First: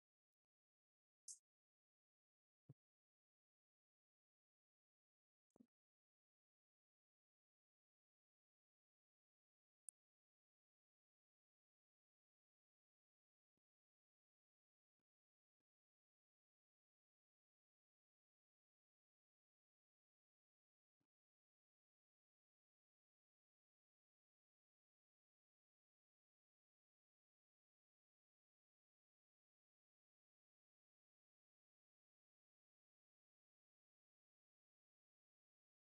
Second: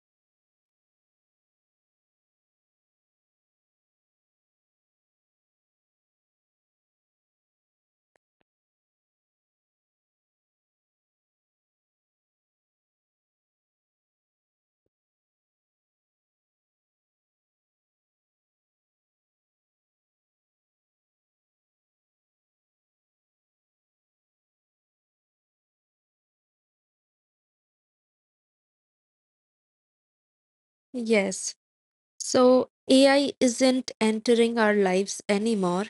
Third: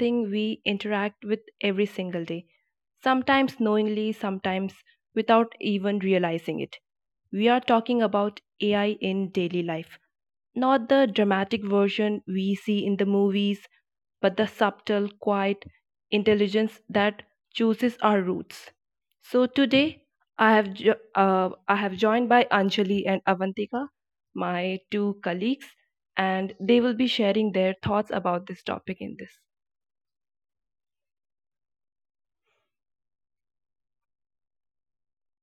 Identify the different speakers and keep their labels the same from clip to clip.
Speaker 1: something we interact with every single day, sometimes knowingly, sometimes without even realizing it. We are talking about AI in daily life, not the dramatic version we see in the movies but the subtle, quiet intelligence that chooses our roots. So today, I have joined by Anjali and Avantika, my two colleagues, and they will be sharing their thoughts about this topic in this.
Speaker 2: Yes. So AI isn't entering our lives anymore.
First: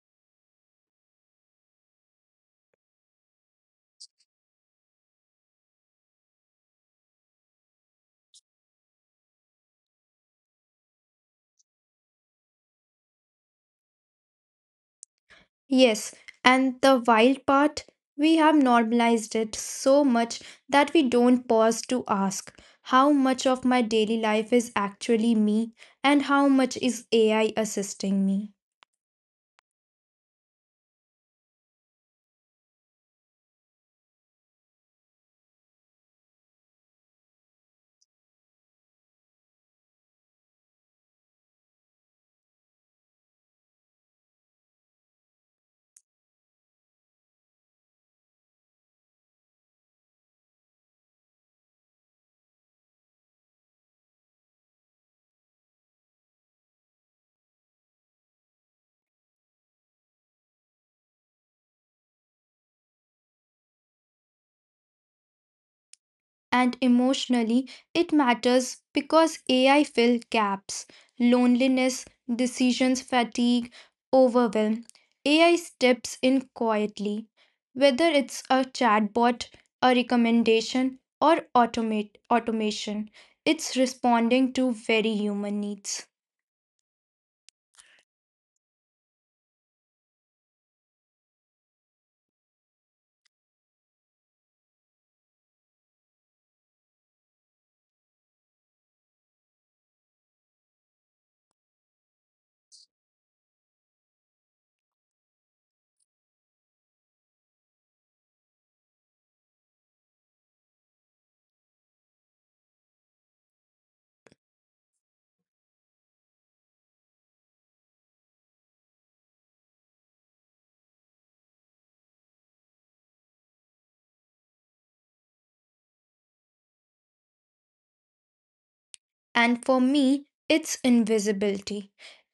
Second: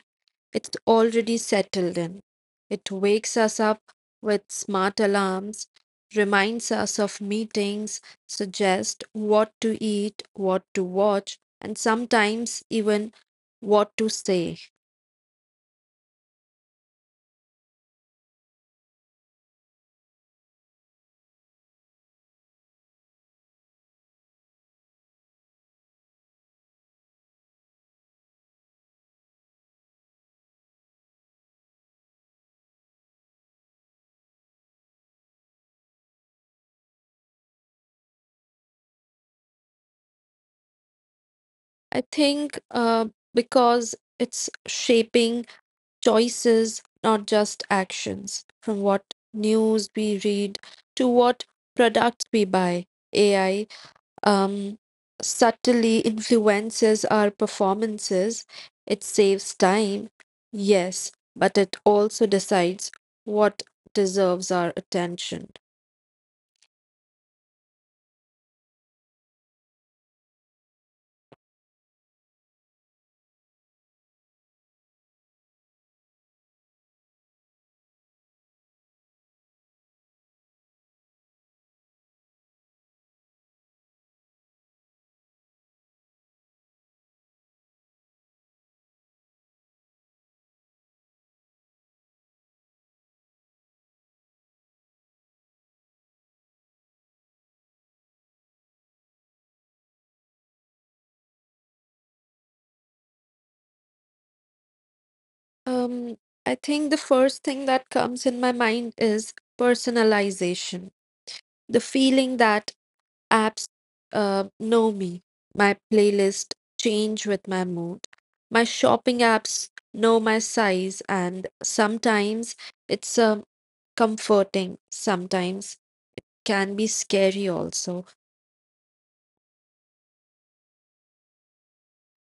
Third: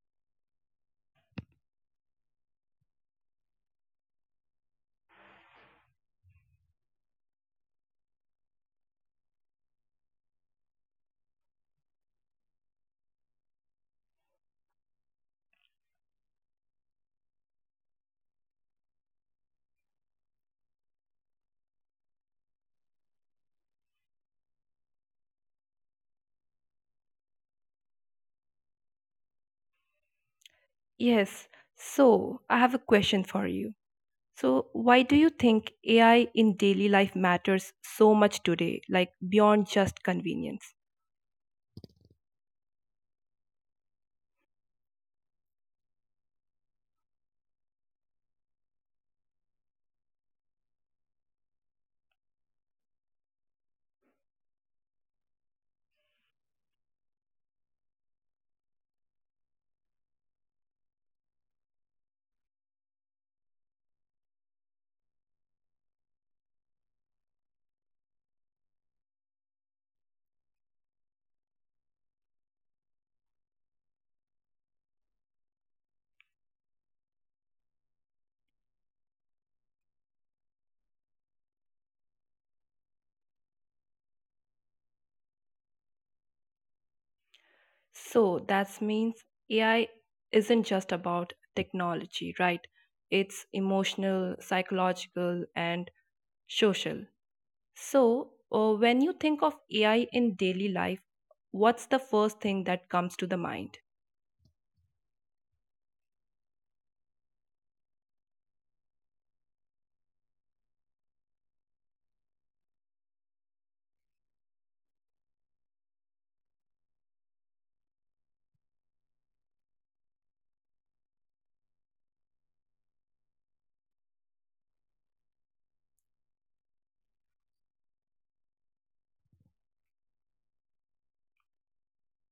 Speaker 2: It's already settled in. It wakes us up with smart alarms, reminds us of meetings, suggests what to eat, what to watch, and sometimes even what to say.
Speaker 3: Yes, and the wild part, we have normalized it so much that we don't pause to ask how much of my daily life is actually me and how much is AI assisting me.
Speaker 1: Yes. So, I have a question for you. So, why do you think AI in daily life matters so much today, like beyond just convenience?
Speaker 2: I think because it's shaping choices, not just actions. From what news we read to what products we buy, AI um, subtly influences our performances. It saves time, yes, but it also decides what deserves our attention.
Speaker 3: And emotionally it matters because AI fill gaps, loneliness, decisions fatigue, overwhelm. AI steps in quietly, whether it's a chatbot, a recommendation, or automate automation. It's responding to very human needs.
Speaker 1: So that means AI isn't just about technology, right? It's emotional, psychological, and social. So, when you think of AI in daily life, what's the first thing that comes to the mind?
Speaker 2: Um, I think the first thing that comes in my mind is personalization. The feeling that Apps know me. My playlist change with my mood. My shopping apps know my size, and sometimes it's comforting, sometimes can be scary also.
Speaker 3: And for me, it's invisibility.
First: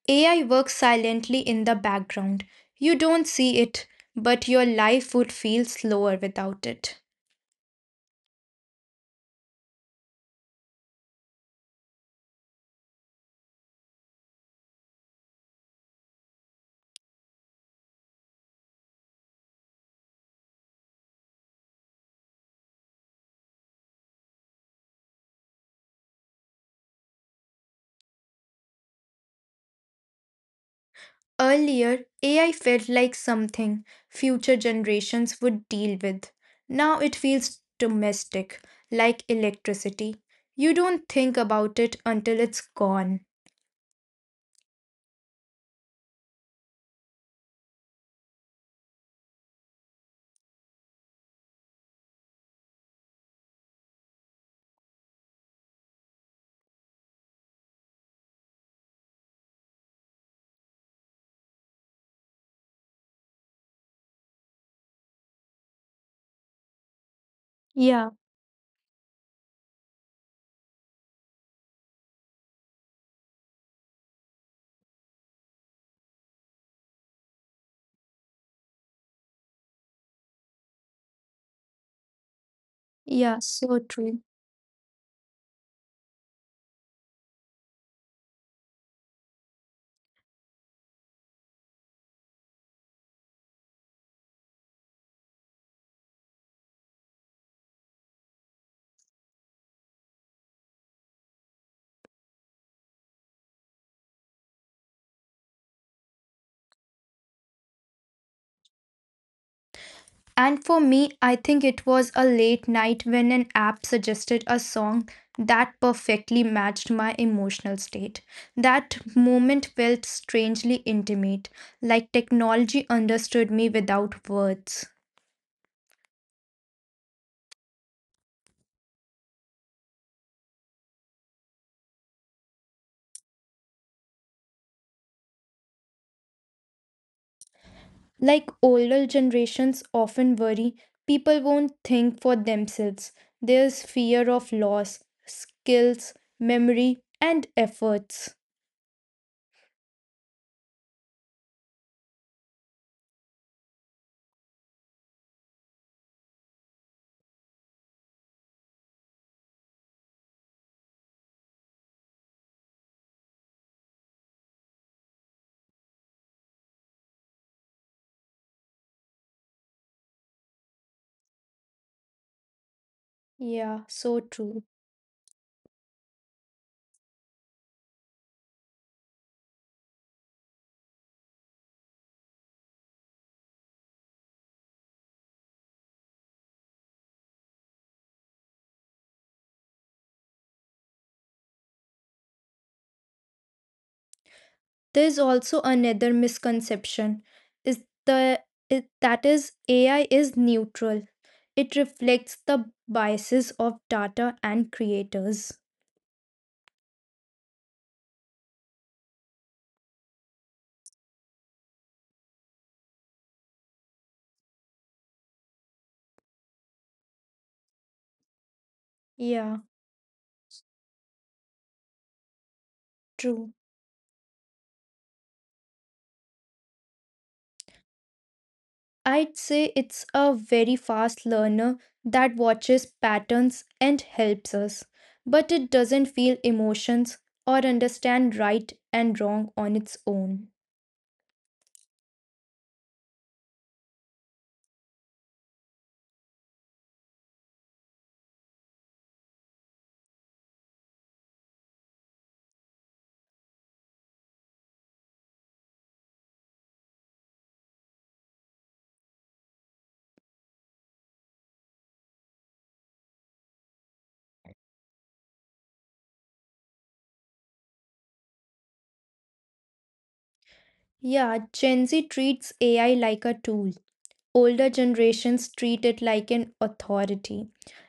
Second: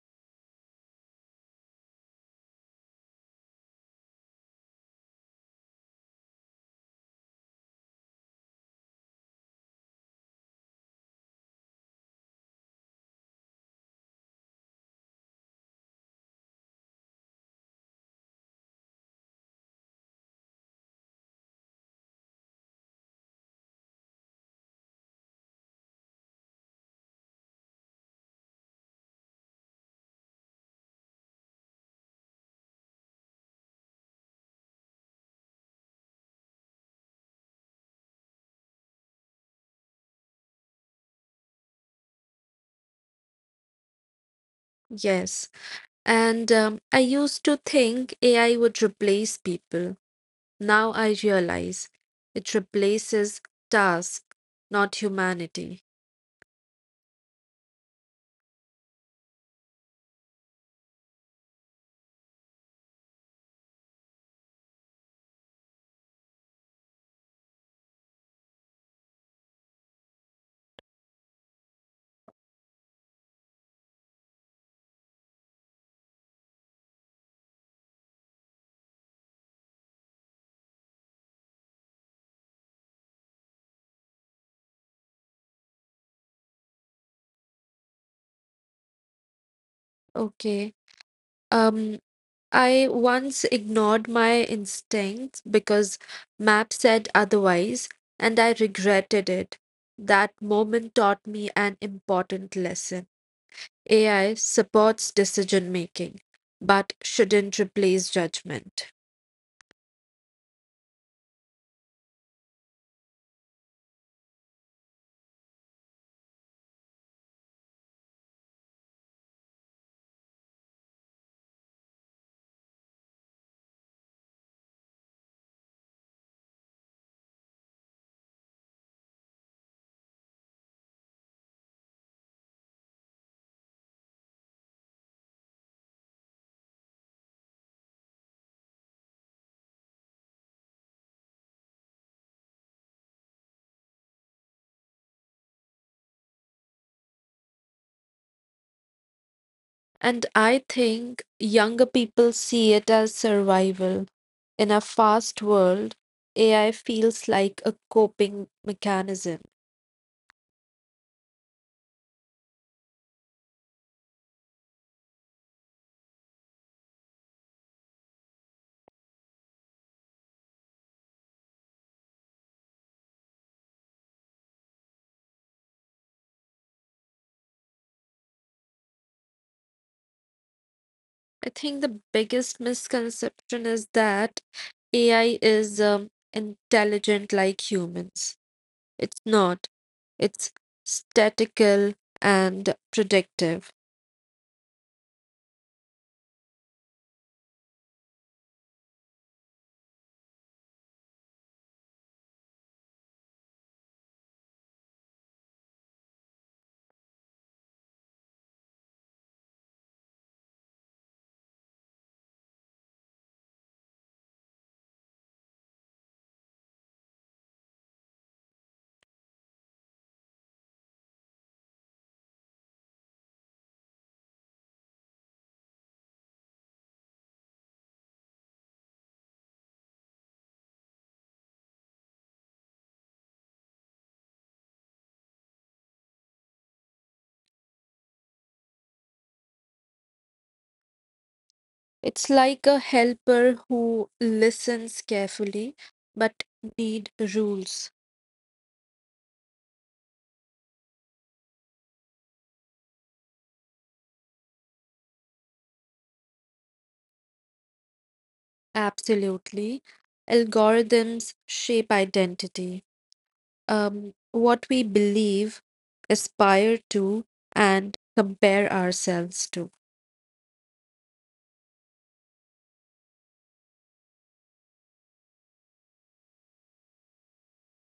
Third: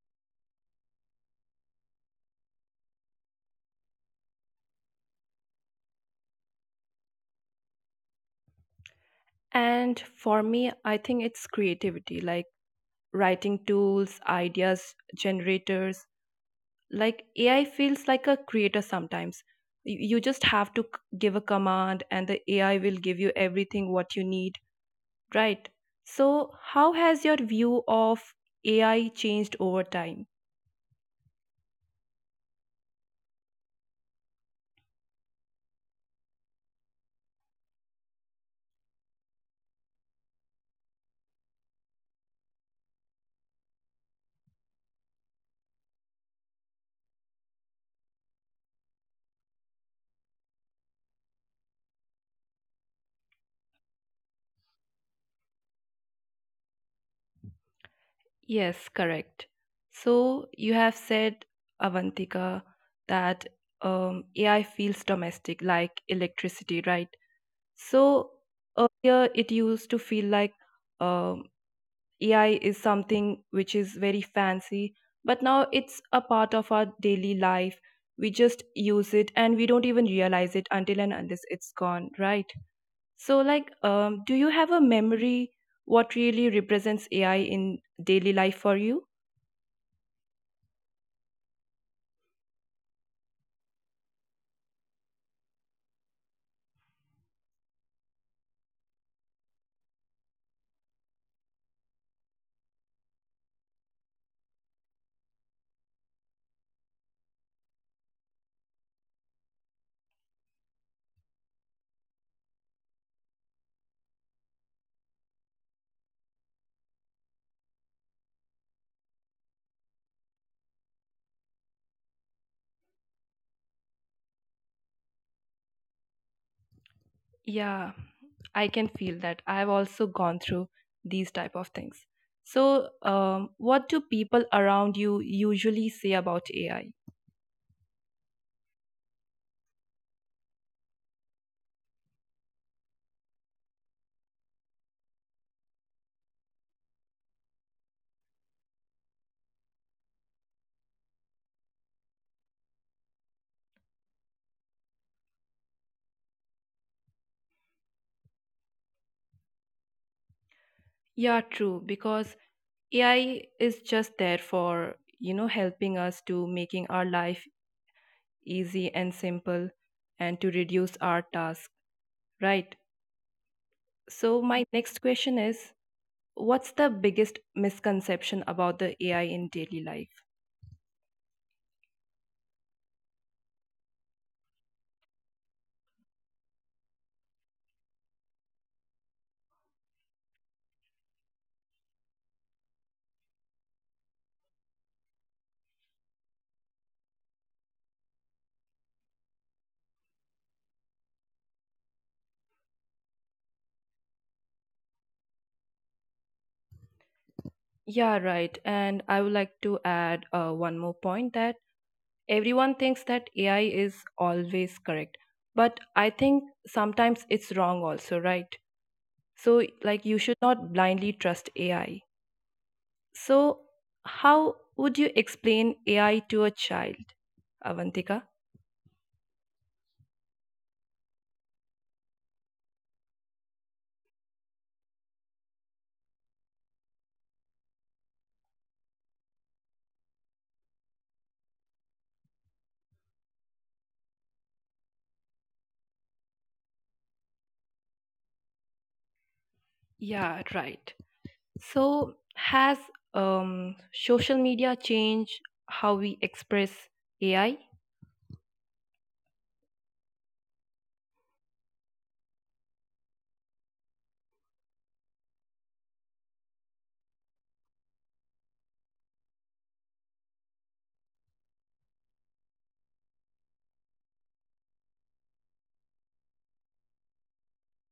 Speaker 3: AI works silently in the background. You don't see it, but your life would feel slower without it.
Speaker 1: And for me, I think it's creativity, like writing tools, ideas, generators. Like AI feels like a creator sometimes. You just have to give a command, and the AI will give you everything what you need. Right. So, how has your view of AI changed over time?
Speaker 3: Earlier, AI felt like something future generations would deal with. Now it feels domestic, like electricity. You don't think about it until it's gone.
Speaker 2: Yes. And I used to think AI would replace people. Now I realize it replaces task, not humanity.
Speaker 1: Yes, correct. So, you have said, Avantika, that AI feels domestic, like electricity, right?
Speaker 3: Yeah,
Speaker 1: So, earlier it used to feel like um, AI is something which is very fancy, but now it's a part of our daily life. We just use it and we don't even realize it until and unless it's gone, right? So,
Speaker 3: yeah,
Speaker 1: like,
Speaker 3: so true.
Speaker 1: do you have a memory what really represents AI in daily life for you?
Speaker 2: Okay. Um, I once ignored my instincts because map said otherwise, and I regretted it. That moment taught me an important lesson. AI supports decision making, but shouldn't replace judgment.
Speaker 3: And for me, I think it was a late night when an app suggested a song that perfectly matched my emotional state. That moment felt strangely intimate, like technology understood me without words.
Speaker 1: Yeah, I can feel that. I've also gone through these type of things. So, what do people around you usually say about AI?
Speaker 3: Like older generations often worry, people won't think for themselves. There's fear of loss, skills, memory, and efforts.
Speaker 2: And I think younger people see it as survival. In a fast world, AI feels like a coping mechanism.
Speaker 1: Yeah, true, because AI is just there for, you know, helping us to making our life easy and simple and to reduce our task, right?
Speaker 3: Yeah, so
Speaker 1: So
Speaker 3: true.
Speaker 1: my next question is, what's the biggest misconception about the AI in daily life?
Speaker 2: I think the biggest misconception is that AI is intelligent like humans. It's not, it's statical and predictive.
Speaker 3: There's also another misconception is that is AI is neutral. It reflects the biases of data and creators.
Speaker 1: Yeah, right. And I would like to add one more point that everyone thinks that AI is always correct. But I think sometimes it's wrong also, right?
Speaker 3: Yeah,
Speaker 1: So, like, you should not blindly trust AI.
Speaker 3: true.
Speaker 1: So, how would you explain AI to a child, Avantika?
Speaker 3: I'd say it's a very fast learner that watches patterns and helps us, but it doesn't feel emotions or understand right and wrong on its own.
Speaker 2: It's like a helper who listens carefully but need rules.
Speaker 1: Yeah, right. So, has social media changed how we express AI?
Speaker 2: Absolutely. Algorithms shape identity. What we believe, aspire to, and compare ourselves to.
Speaker 3: Yeah, Gen Z treats AI like a tool. Older generations treat it like an authority.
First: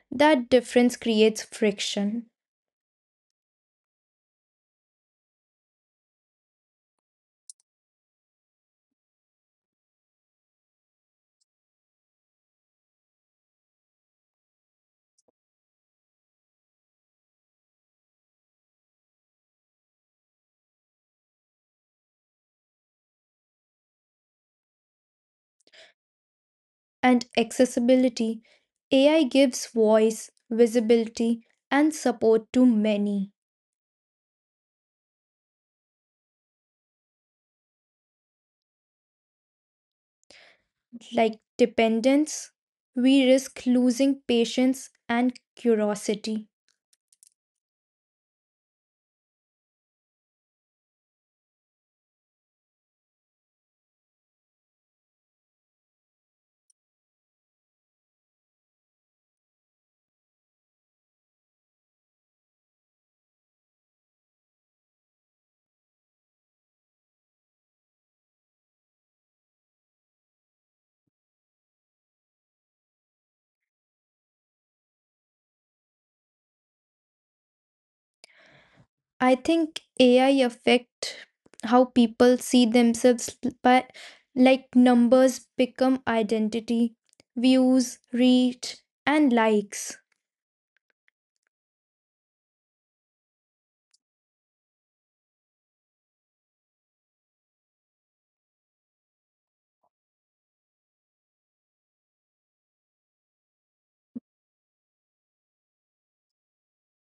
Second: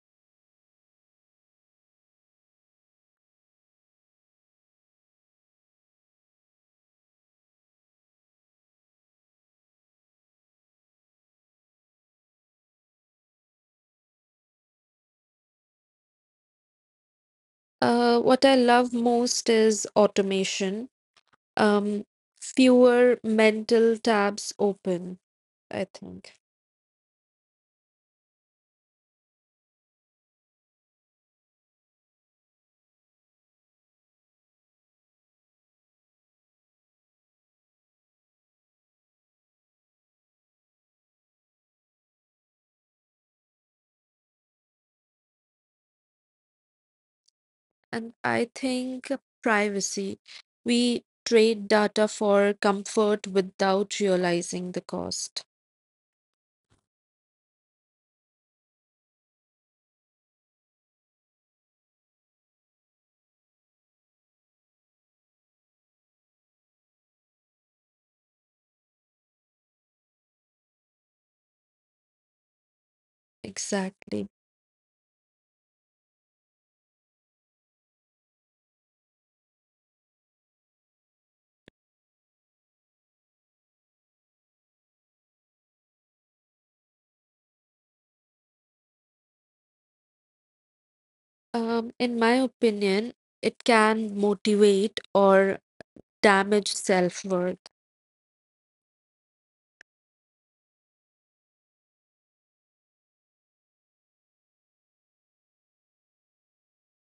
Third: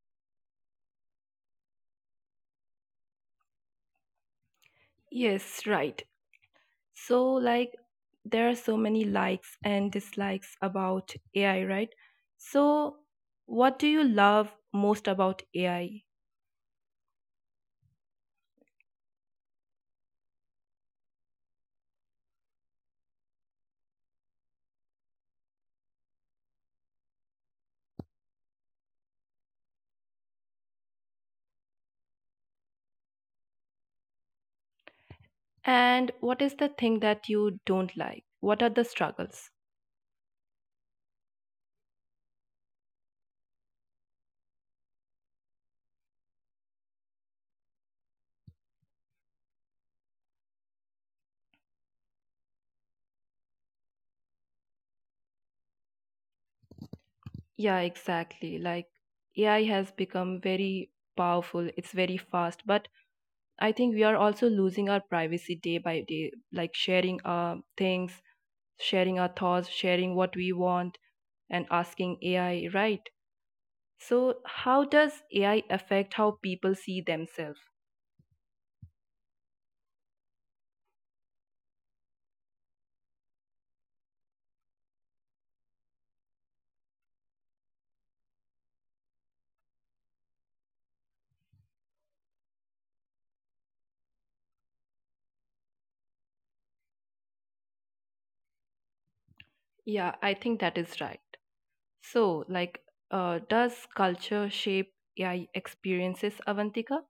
Speaker 3: That difference creates friction
Speaker 1: Yes, right. So, like, there are so many likes and dislikes about AI, right? So, what do you love most about AI?
Speaker 2: What I love most is automation. Um, Fewer mental tabs open, I think.
Speaker 3: and accessibility. AI gives voice, visibility, and support to many.
Speaker 1: And what is the thing that you don't like? What are the struggles?
Speaker 3: Like dependence, we risk losing patience and curiosity.
Speaker 2: And I think privacy. We trade data for comfort without realizing the cost.
Speaker 1: Yeah, exactly. Like AI has become very powerful, it's very fast, but I think we are also losing our privacy day by day, like sharing our things, sharing our thoughts, sharing what we want, and asking AI, right?
Speaker 2: Exactly.
Speaker 1: So, how does AI affect how people see themselves?
Speaker 3: I think AI affect how people see themselves by like numbers become identity, views, reach and likes.
Speaker 2: In my opinion, it can motivate or damage self-worth.
Speaker 1: Yeah, I think that is right. So, like, does culture shape AI experiences, Avantika?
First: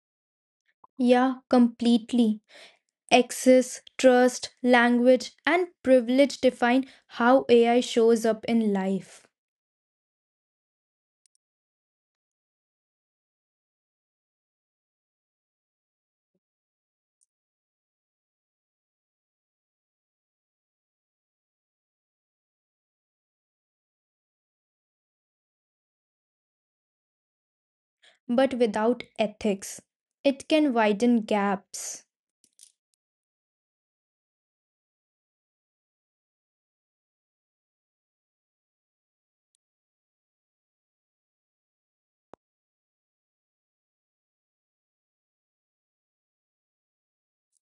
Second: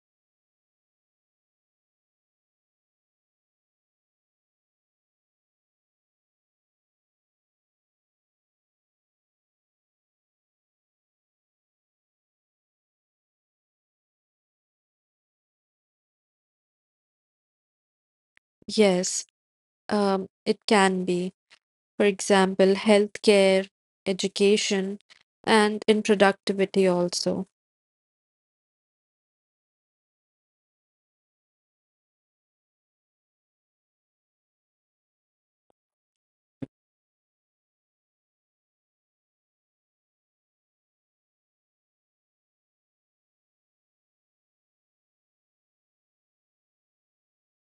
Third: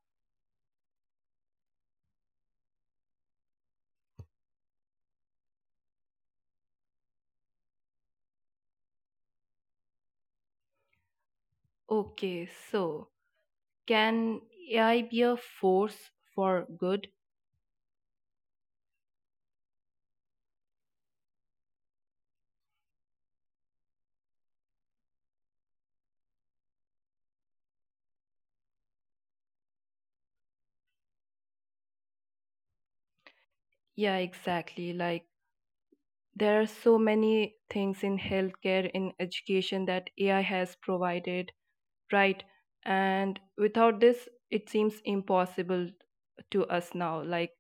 Speaker 3: Yeah, completely. Access, trust, language and privilege define how AI shows up in life.
Speaker 1: Okay, so can AI be a force for good?
Speaker 2: Yes, it can be. For example, healthcare, education, and in productivity also.
Speaker 3: But without ethics, it can widen gaps.
Speaker 1: Yeah, exactly. Like there are so many things in healthcare, in education that AI has provided, right? And without this, it seems impossible to us now. Like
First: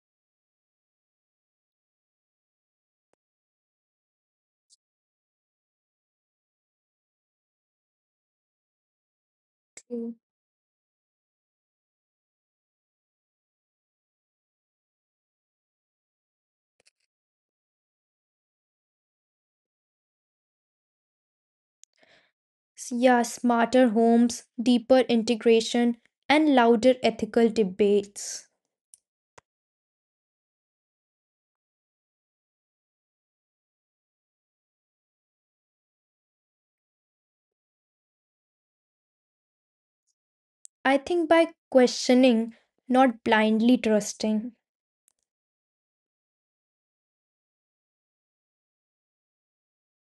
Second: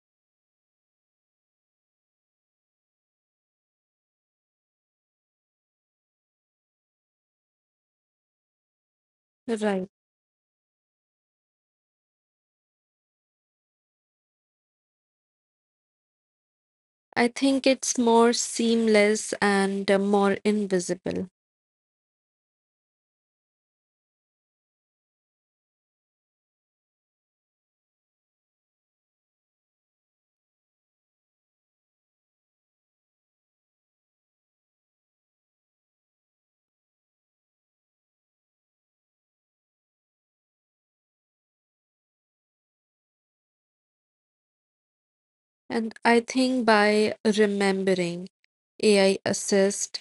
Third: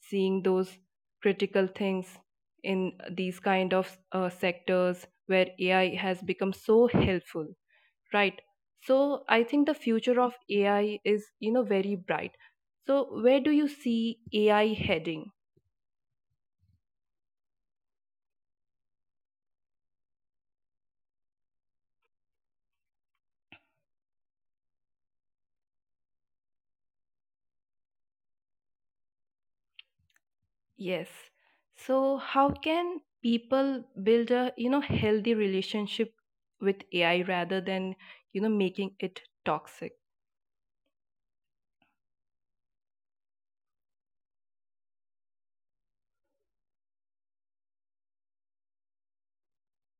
Speaker 1: seeing those critical things in these kind of sectors where AI has become so helpful. Right. So I think the
Speaker 2: Right.
Speaker 1: future of AI is, you know, very bright. So where do you see AI heading?
Speaker 2: I think it's more seamless and more invisible.
Speaker 3: Yeah, smarter homes, deeper integration, and louder ethical debates.
Speaker 1: Yes. So how can people build a, you know, healthy relationship with AI rather than, you know, making it toxic?
Speaker 3: I think by questioning, not blindly trusting.
Speaker 2: And I think by remembering AI assist,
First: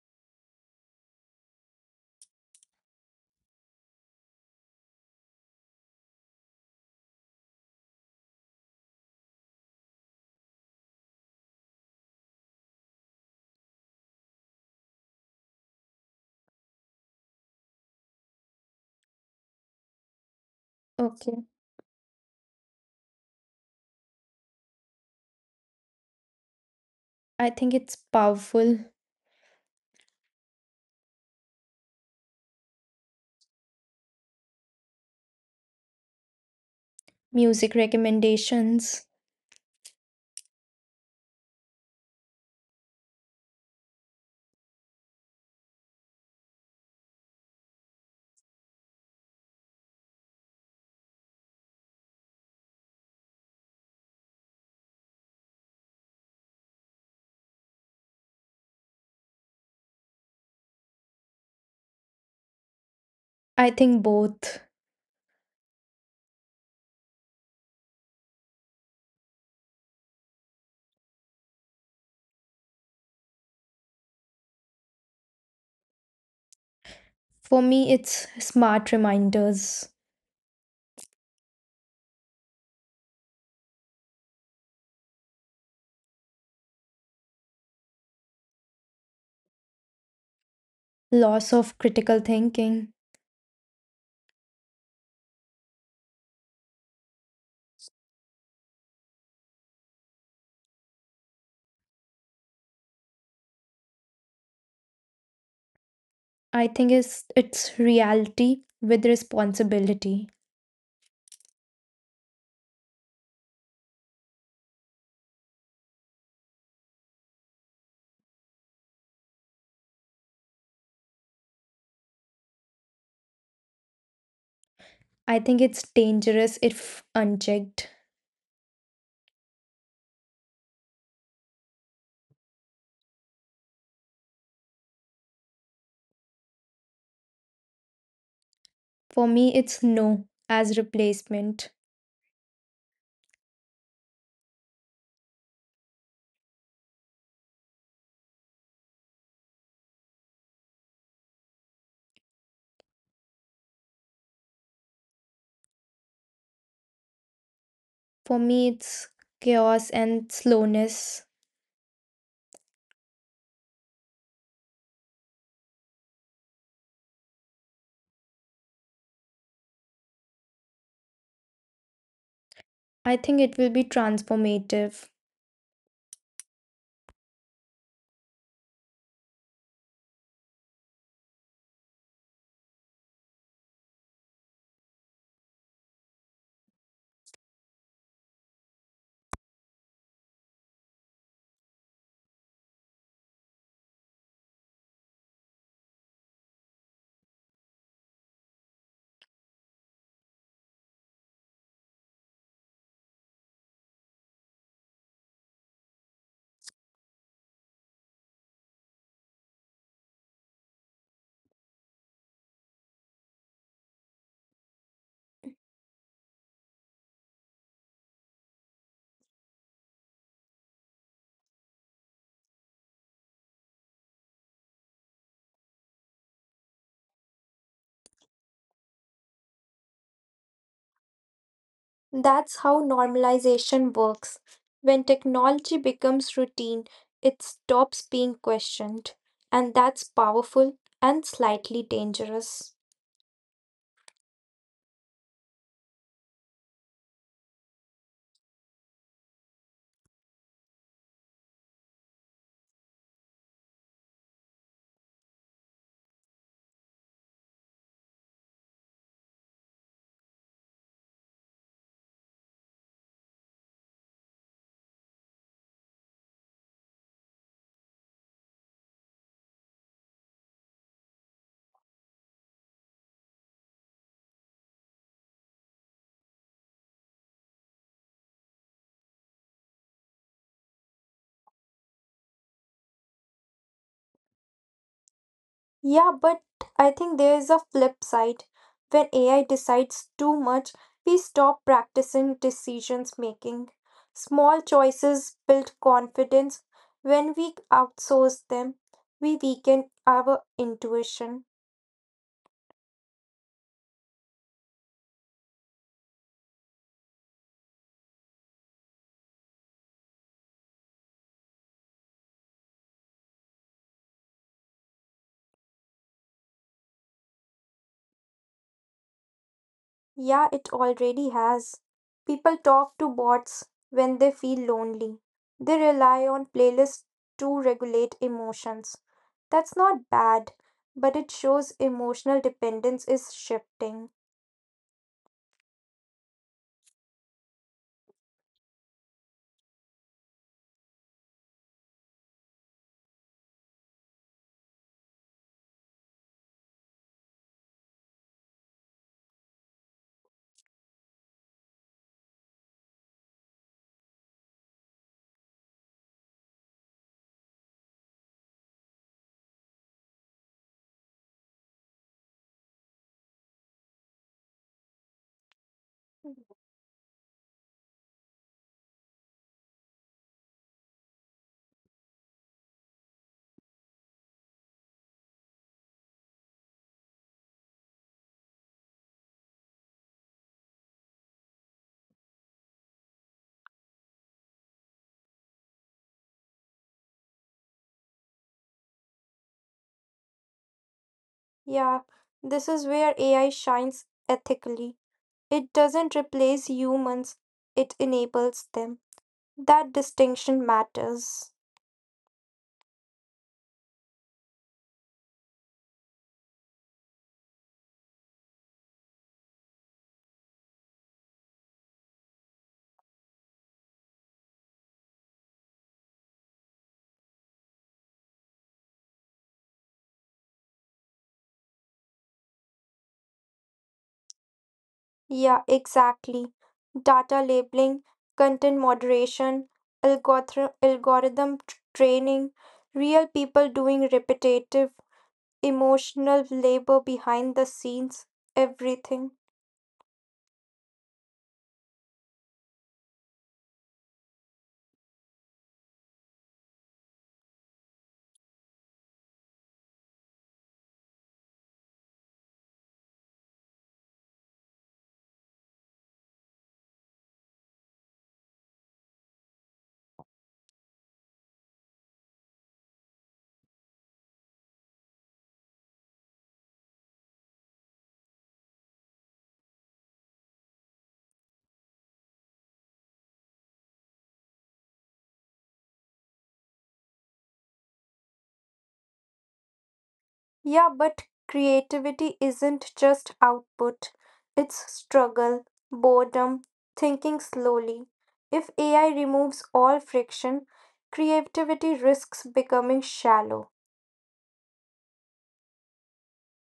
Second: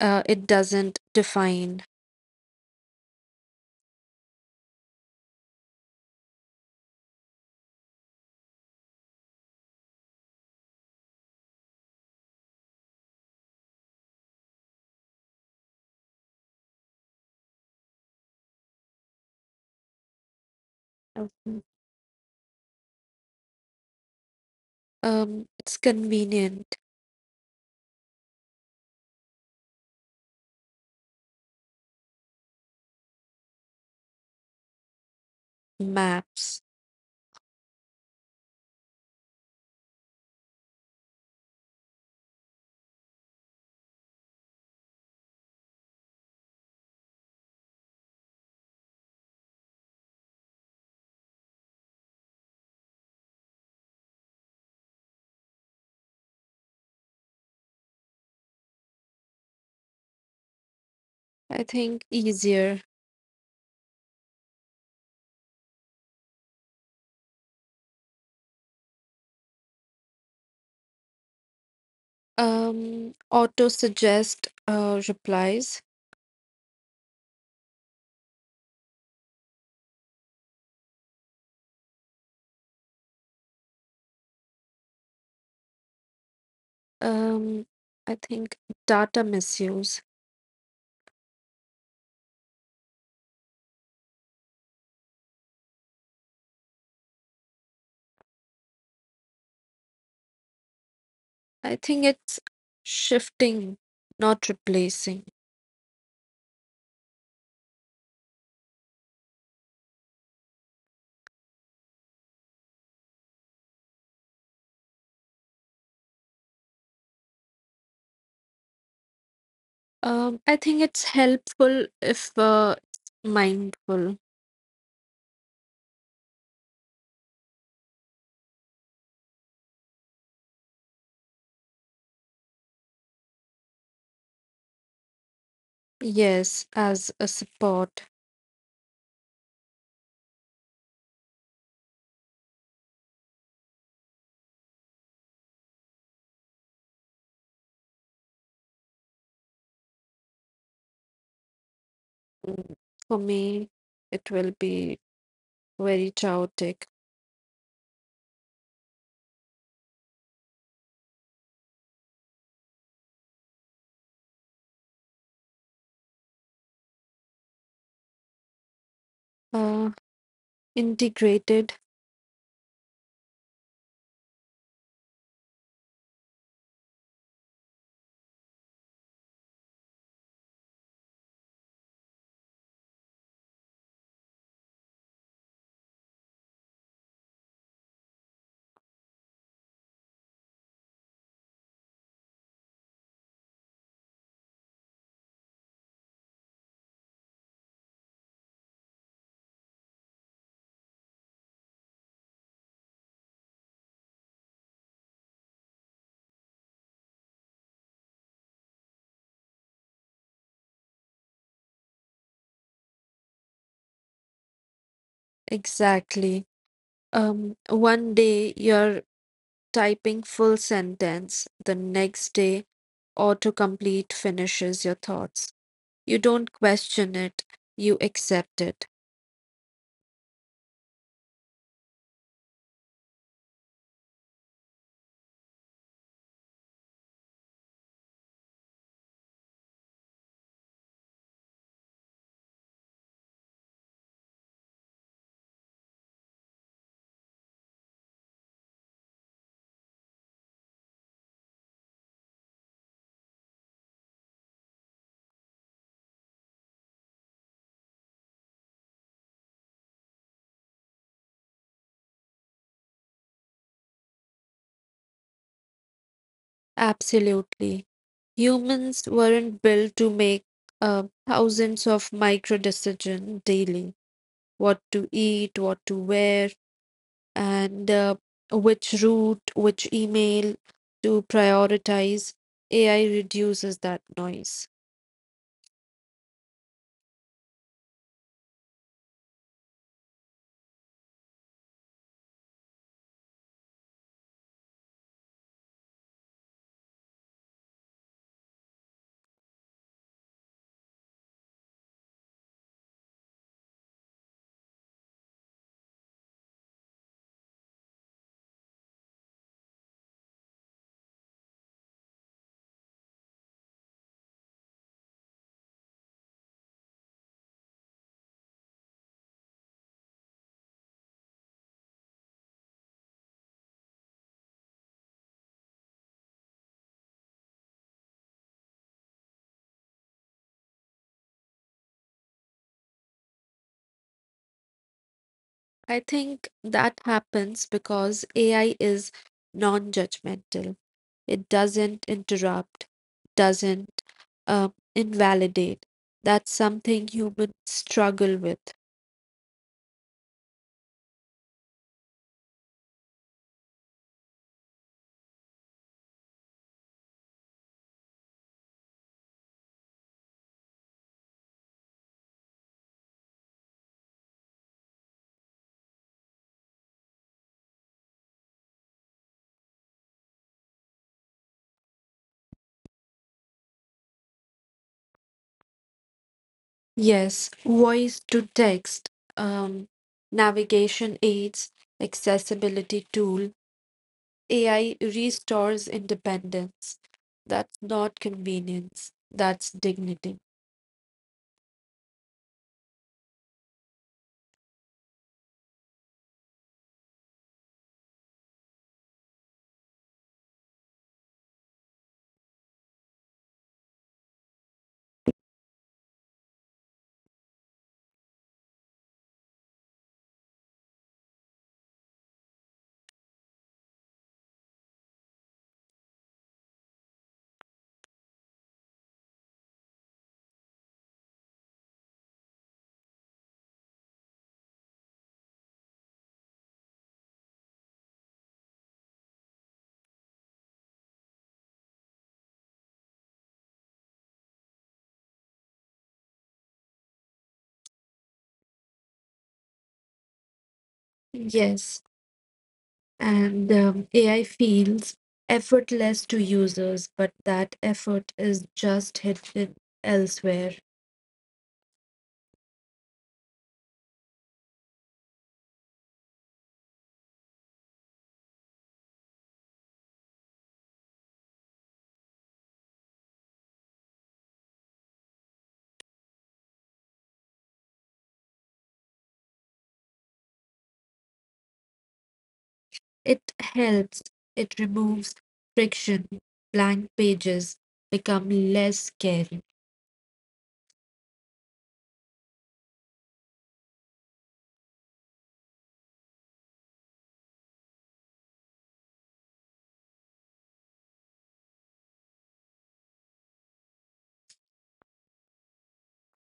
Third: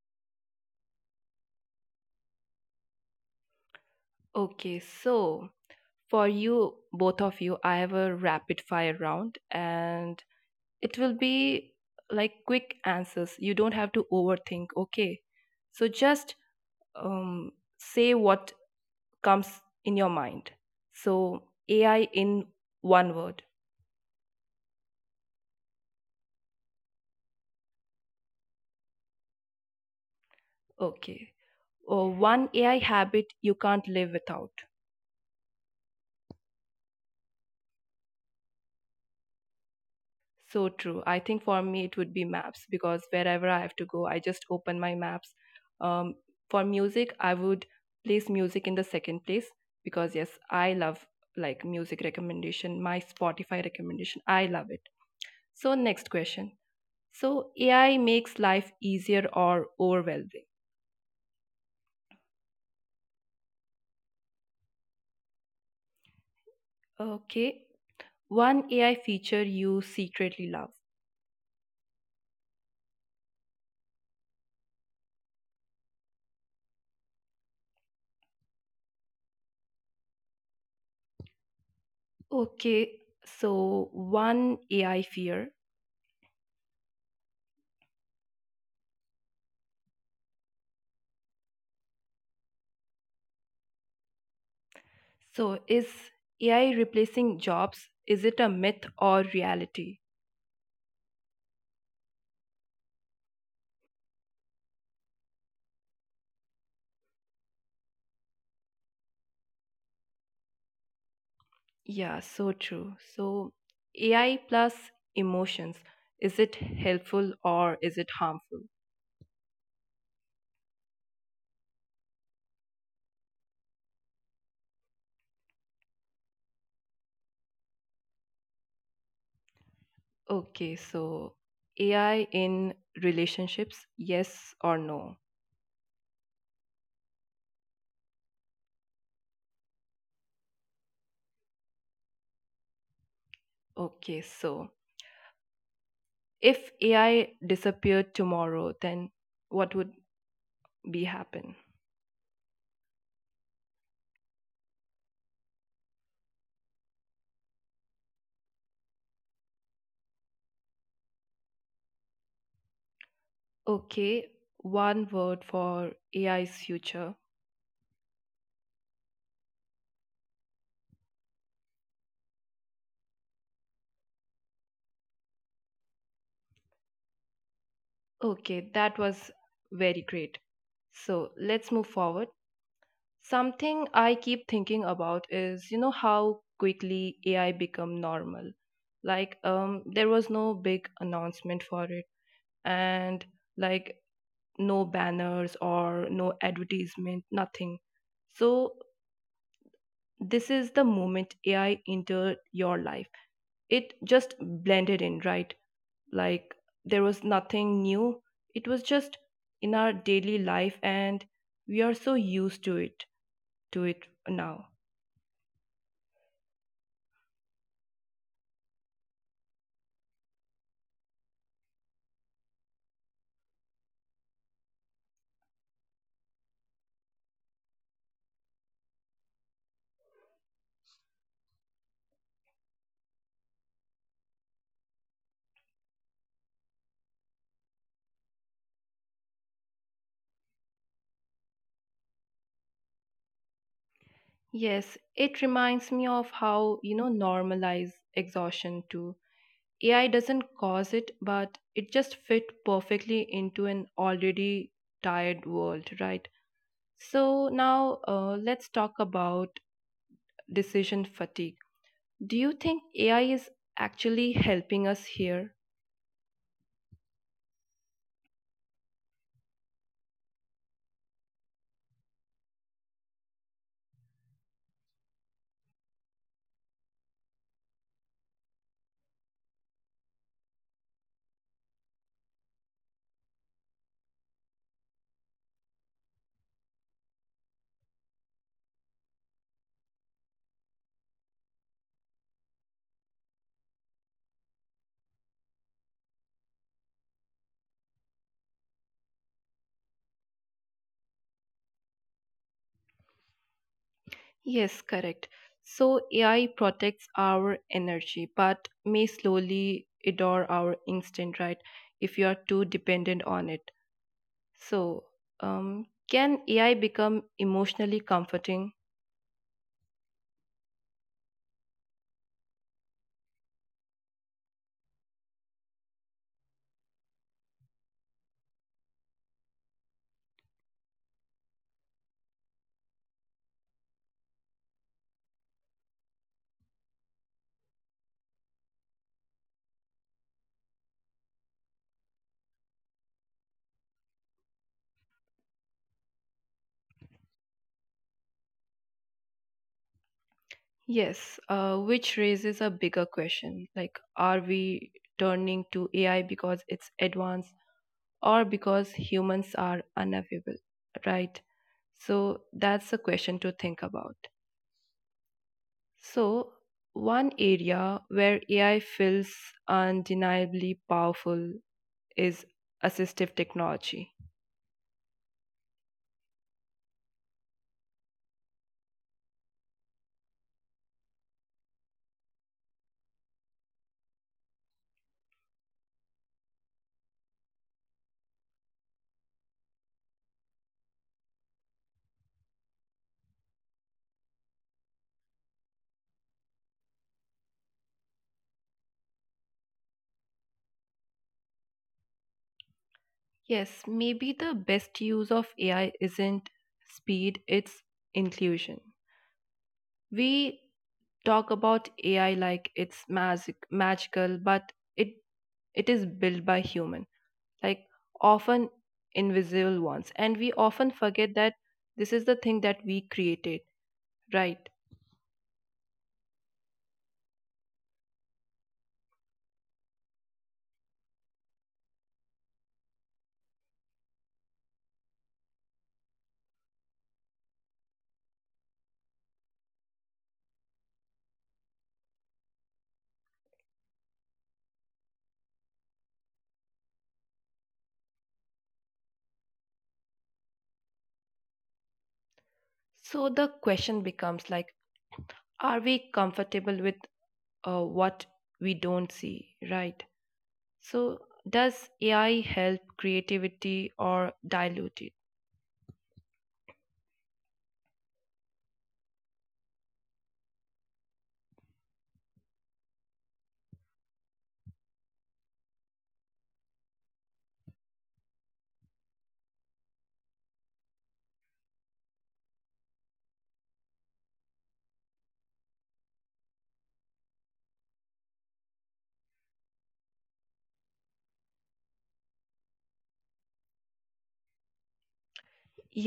Speaker 2: it doesn't define.
Speaker 1: Okay, so for you, both of you, I have a rapid fire round and it will be like quick answers. You don't have to overthink, okay? So just um, say what comes in your mind.
Speaker 3: Okay,
Speaker 1: So,
Speaker 2: Mhm.
Speaker 1: AI in one word.
Speaker 2: It's convenient.
Speaker 3: I think it's powerful.
Speaker 1: Okay. Oh, one AI habit you can't live without.
Speaker 2: Maps,
Speaker 3: Music recommendations.
Speaker 1: So true. I think for me it would be maps because wherever I have to go, I just open my maps. Um, for music, I would place music in the second place because yes, I love like music recommendation, my Spotify recommendation. I love it. So next question. So AI makes life easier or overwhelming?
Speaker 2: I think easier.
Speaker 3: I think both.
Speaker 1: Okay, one AI feature you secretly love.
Speaker 2: Auto suggest replies.
Speaker 3: For me, it's smart reminders,
Speaker 1: Okay, so one AI fear.
Speaker 2: Um, I think data misuse.
Speaker 3: loss of critical thinking.
Speaker 1: So, is AI replacing jobs? Is it a myth or reality?
Speaker 2: I think it's shifting, not replacing.
Speaker 3: I think it's reality with responsibility.
Speaker 1: Yeah, so true. So, AI plus emotions, is it helpful or is it harmful?
Speaker 2: I think it's helpful if it's mindful.
Speaker 3: I think it's dangerous if unchecked.
Speaker 1: Okay, so AI in relationships, yes or no?
Speaker 2: Yes, as a support.
Speaker 3: For me, it's no as replacement.
Speaker 1: Okay, so if AI disappeared tomorrow, then what would be happen.
Speaker 2: Mm, for me, it will be very chaotic.
Speaker 3: For me, it's chaos and slowness.
Speaker 1: Okay, one word for AI's future.
Speaker 2: Uh, Integrated,
Speaker 3: I think it will be transformative.
Speaker 1: Okay, that was very great. So let's move forward. Something I keep thinking about is, you know, how quickly AI become normal. Like, there was no big announcement for it, and like no banners or no advertisement, nothing. So this is the moment AI entered your life. It just blended in, right? Like there was nothing new, it was just in our daily life and we are so used to it now.
Speaker 2: exactly. One day you're typing full sentence, the next day autocomplete finishes your thoughts. You don't question it, you accept it.
Speaker 3: That's how normalization works. When technology becomes routine, it stops being questioned. And that's powerful and slightly dangerous.
Speaker 1: Yes, it reminds me of how, you know, normalize exhaustion too. AI doesn't cause it but it just fit perfectly into an already tired world, right? So now let's talk about decision fatigue. Do you think AI is actually helping us here?
Speaker 2: Absolutely. Humans weren't built to make thousands of micro decisions daily. What to eat, what to wear, and which route, which email to prioritize. AI reduces that noise.
Speaker 3: Yeah, but I think there is a flip side. When AI decides too much, we stop practicing decisions making. Small choices build confidence. When we outsource them, we weaken our intuition.
Speaker 1: Yes, correct. So AI protects our energy, but may slowly adore our instinct, right? If you are too dependent on it. So, can AI become emotionally comforting?
Speaker 3: Yeah, it already has. People talk to bots when they feel lonely. They rely on playlists to regulate emotions. That's not bad, but it shows emotional dependence is shifting.
Speaker 2: I think that happens because AI is non judgmental, it doesn't interrupt, doesn't invalidate. That's something humans struggle with.
Speaker 1: Yes, which raises a bigger question. Like, are we turning to AI because it's advanced or because humans are unavailable, right? So, that's a question to think about. So, one area where AI feels undeniably powerful is assistive technology.
Speaker 2: Yes, voice to text, um, navigation aids, accessibility tool, AI restores independence. That's not convenience, that's dignity.
Speaker 3: Yeah, this is where AI shines ethically. It doesn't replace humans, it enables them. That distinction matters.
Speaker 1: Yes, maybe the best use of AI isn't speed, it's inclusion. We talk about AI like it's magic, magical, but it is built by human, like often invisible ones, and we often forget that this is the thing that we created, right?
Speaker 3: Yeah, exactly. Data labeling, content moderation, training, real people doing repetitive, emotional labor behind the scenes, everything.
Speaker 2: Yes, and AI feels effortless to users, but that effort is just hidden elsewhere.
Speaker 1: So the question becomes like are we comfortable with what we don't see, right? So does AI help creativity or dilute it?
Speaker 2: It helps, it removes friction, blank pages become less scary,
Speaker 3: Yeah, but creativity isn't just output, it's struggle, boredom, thinking slowly. If AI removes all friction, creativity risks becoming shallow.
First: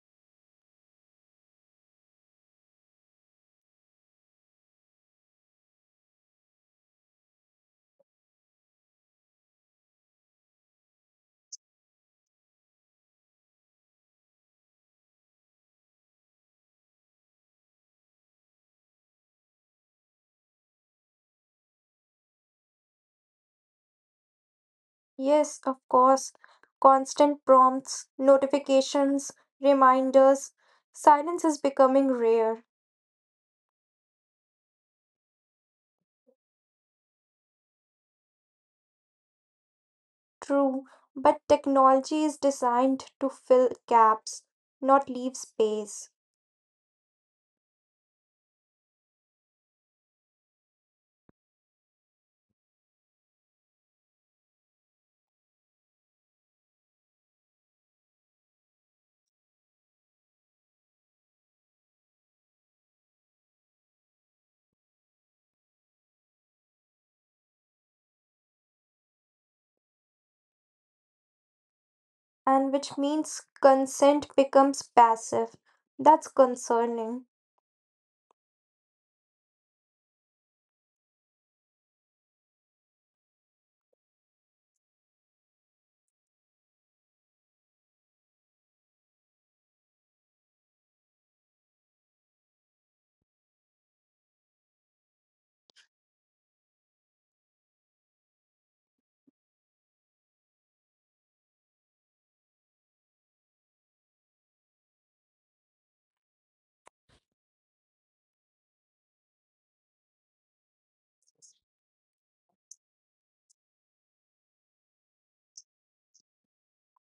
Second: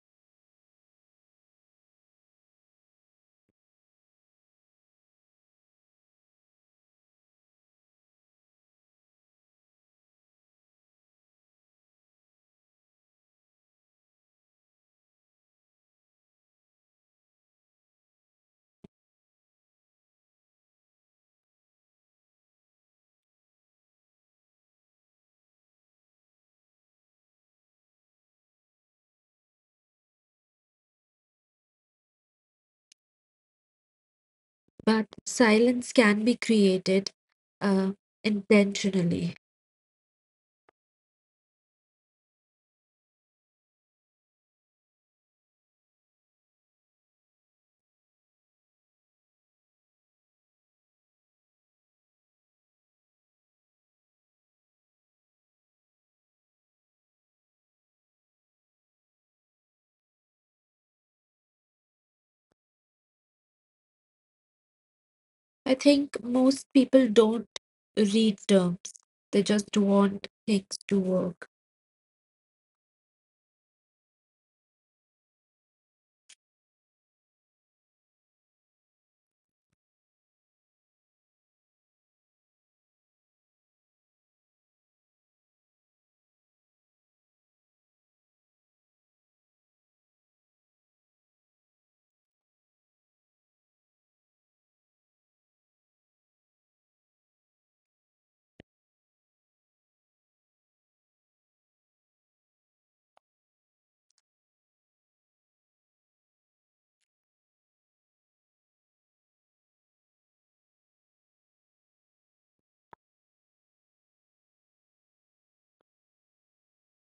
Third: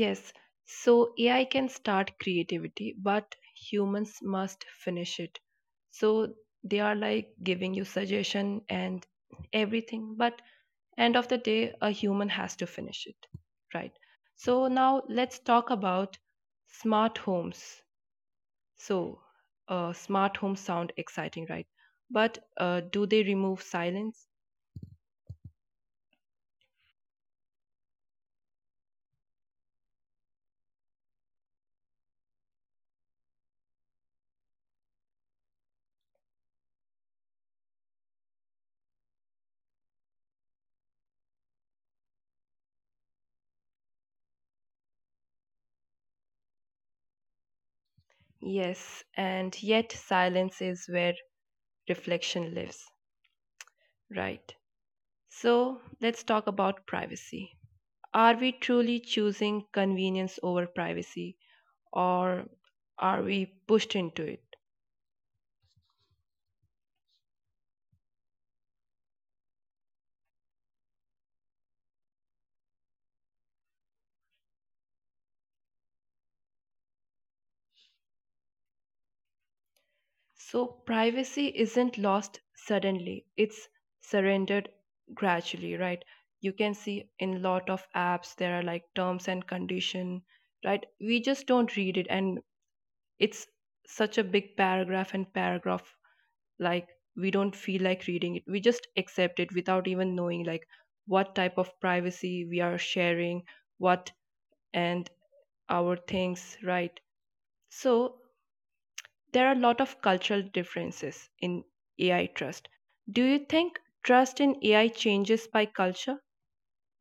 Speaker 1: Yes. So AI can start creativity but humans must finish it. So they are like giving you suggestion and everything but end of the day a human has to finish it, right? So now let's talk about smart homes. So, smart homes sound exciting, right? But do they remove silence?
Speaker 3: Yes, of course, constant prompts, notifications, reminders, silence is becoming rare.
Speaker 2: but silence can be created uh, intentionally.
Speaker 3: True, but technology is designed to fill gaps, not leave space.
Speaker 1: Yes, and yet silence is where reflection lives, right? So, let's talk about privacy. Are we truly choosing convenience over privacy, or are we pushed into it?
Speaker 2: I think most people don't read terms, they just want things to work.
Speaker 3: And which means consent becomes passive. That's concerning.
Speaker 1: So, privacy isn't lost suddenly, it's surrendered gradually, right? You can see in a lot of apps there are like terms and condition, right? We just don't read it, and it's such a big paragraph and paragraph like we don't feel like reading it. We just accept it without even knowing like what type of privacy we are sharing, what and our things, right? So, there are a lot of cultural differences in AI trust. Do you think trust in AI changes by culture?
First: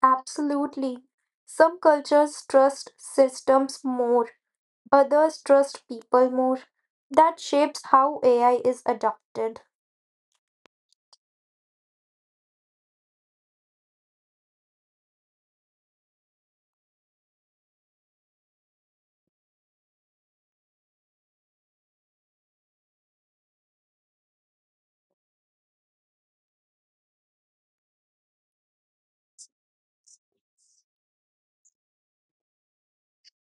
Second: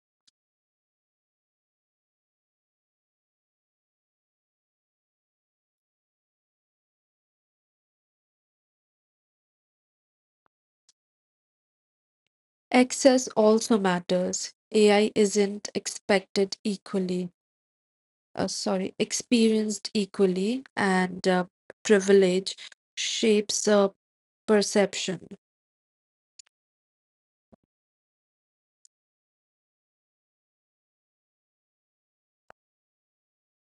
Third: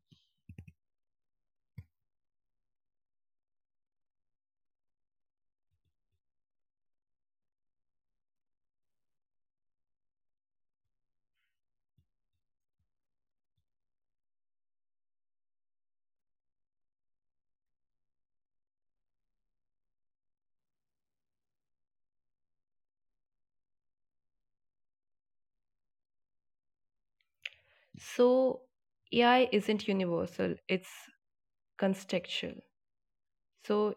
Speaker 3: Absolutely. Some cultures trust systems more, others trust people more. That shapes how AI is adopted.
Speaker 2: Access also matters. AI isn't expected equally, sorry, experienced equally, and privilege shapes perception.
Speaker 1: So, AI isn't universal, it's contextual. So,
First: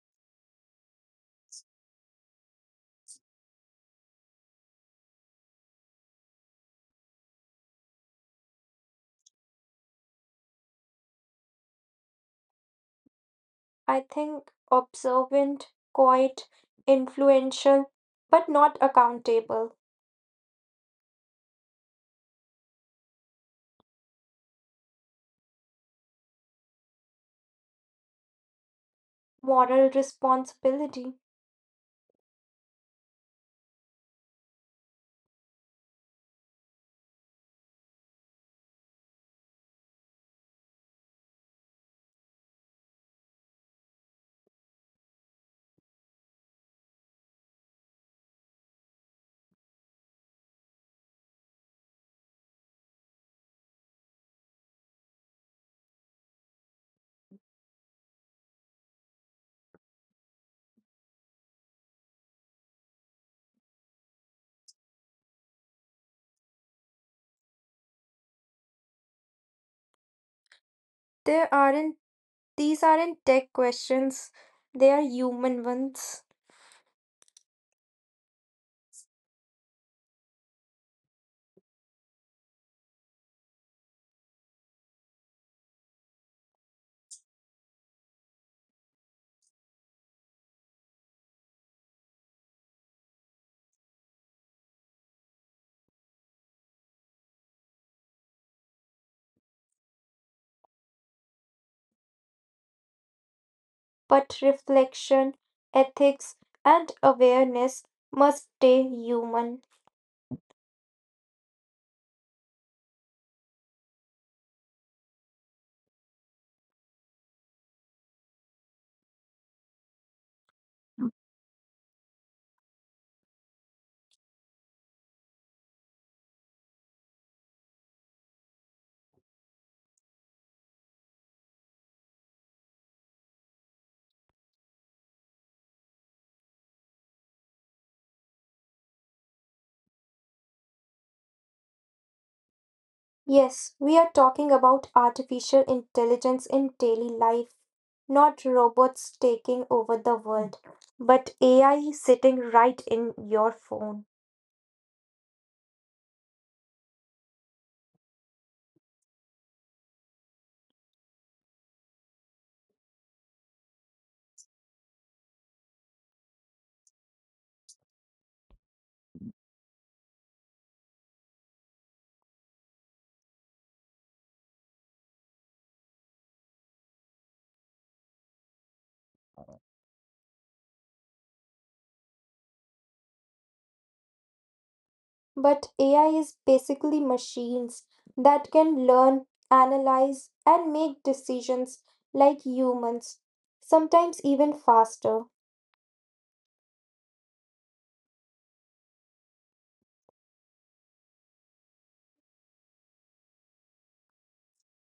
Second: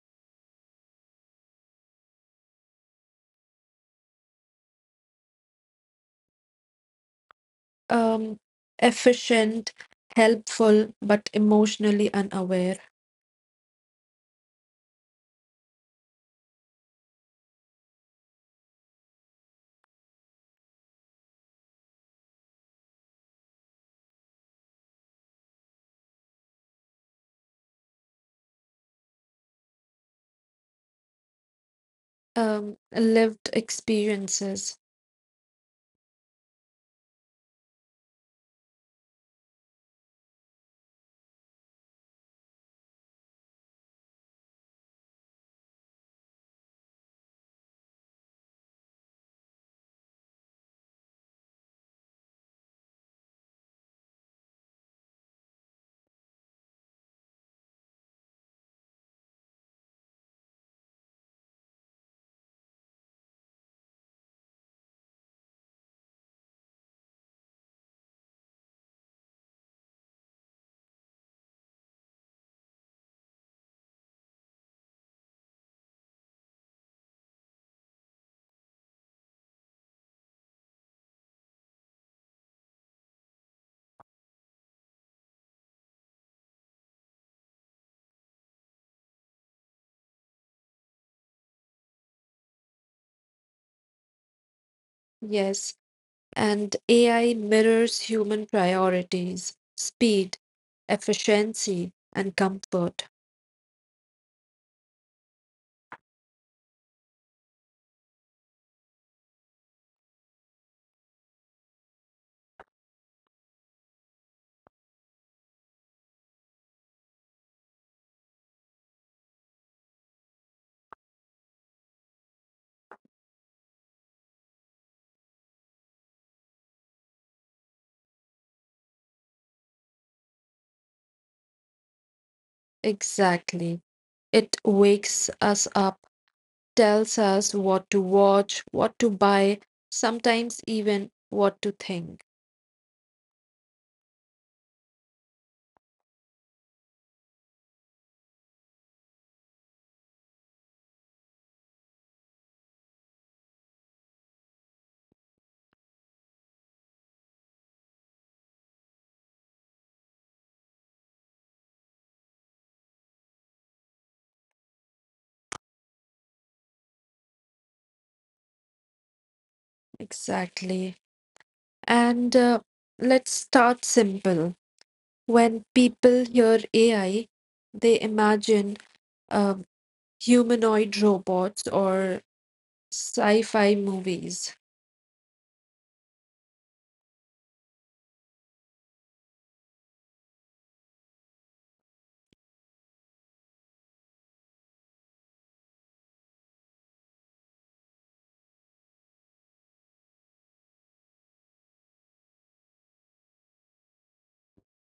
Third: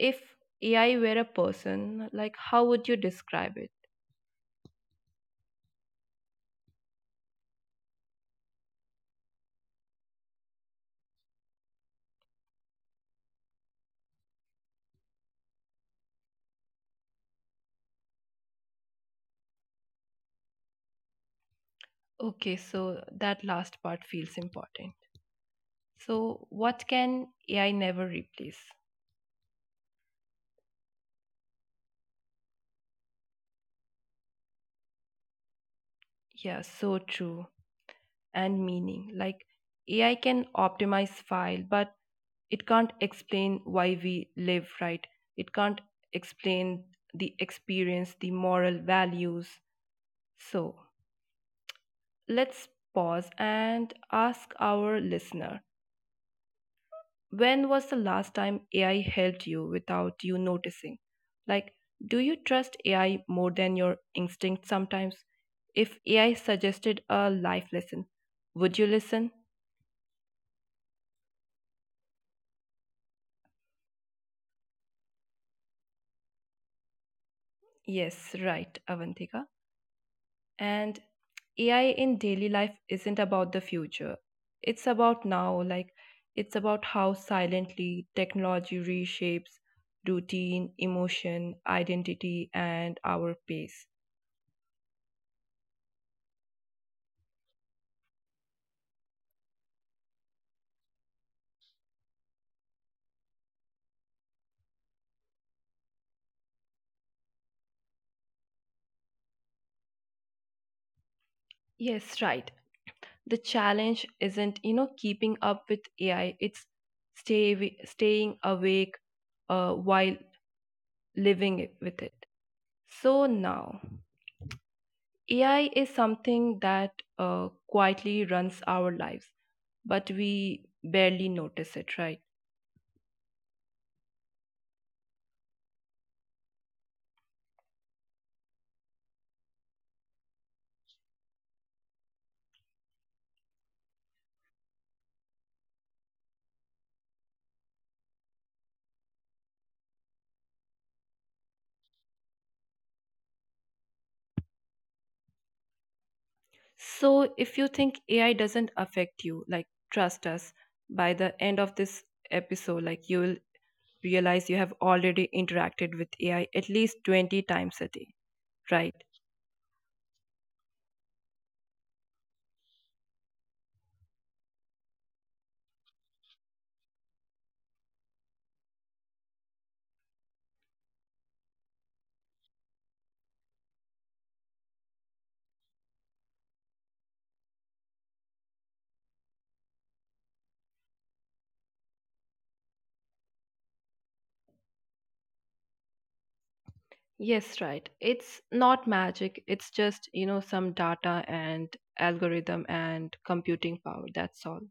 Speaker 1: if AI were a person, like how would you describe it?
Speaker 2: Um, efficient, helpful, but emotionally unaware.
Speaker 3: I think observant, quiet, influential, but not accountable.
Speaker 1: Okay, so that last part feels important. So, what can AI never replace?
Speaker 3: Moral responsibility.
Speaker 2: Lived experiences,
Speaker 1: Yeah, so true. And meaning. Like, AI can optimize file, but it can't explain why we live, right? It can't explain the experience, the moral values. So, let's pause and ask our listener. When was the last time AI helped you without you noticing? Like, do you trust AI more than your instinct sometimes? If AI suggested a life lesson, would you listen?
Speaker 3: There aren't These aren't tech questions, they are human ones.
Speaker 1: Yes, right, Avantika. And AI in daily life isn't about the future, it's about now. Like, it's about how silently technology reshapes routine, emotion, identity, and our pace.
Speaker 2: yes. And AI mirrors human priorities, speed, efficiency, and comfort.
Speaker 3: But reflection, ethics, and awareness must stay human.
Speaker 1: Yes, right. The challenge isn't, you know, keeping up with AI, it's staying awake while with it. So now AI is something that quietly runs our lives but we barely notice it, right?
Speaker 2: Exactly. It wakes us up, tells us what to watch, what to buy, sometimes even what to think.
Speaker 3: Yes, we are talking about artificial intelligence in daily life, not robots taking over the world, but AI sitting right in your phone.
Speaker 1: So if you think AI doesn't affect you, like trust us, by the end of this episode like you will realize you have already interacted with AI at least 20 times a day, right?
Speaker 2: Exactly. And let's start simple. When people hear AI, they imagine um, humanoid robots or sci fi movies.
Speaker 3: But AI is basically machines that can learn, analyze, and make decisions like humans, sometimes even faster.
Speaker 1: Yes, right. It's not magic. It's just, you know, some data and algorithm and computing power. That's all.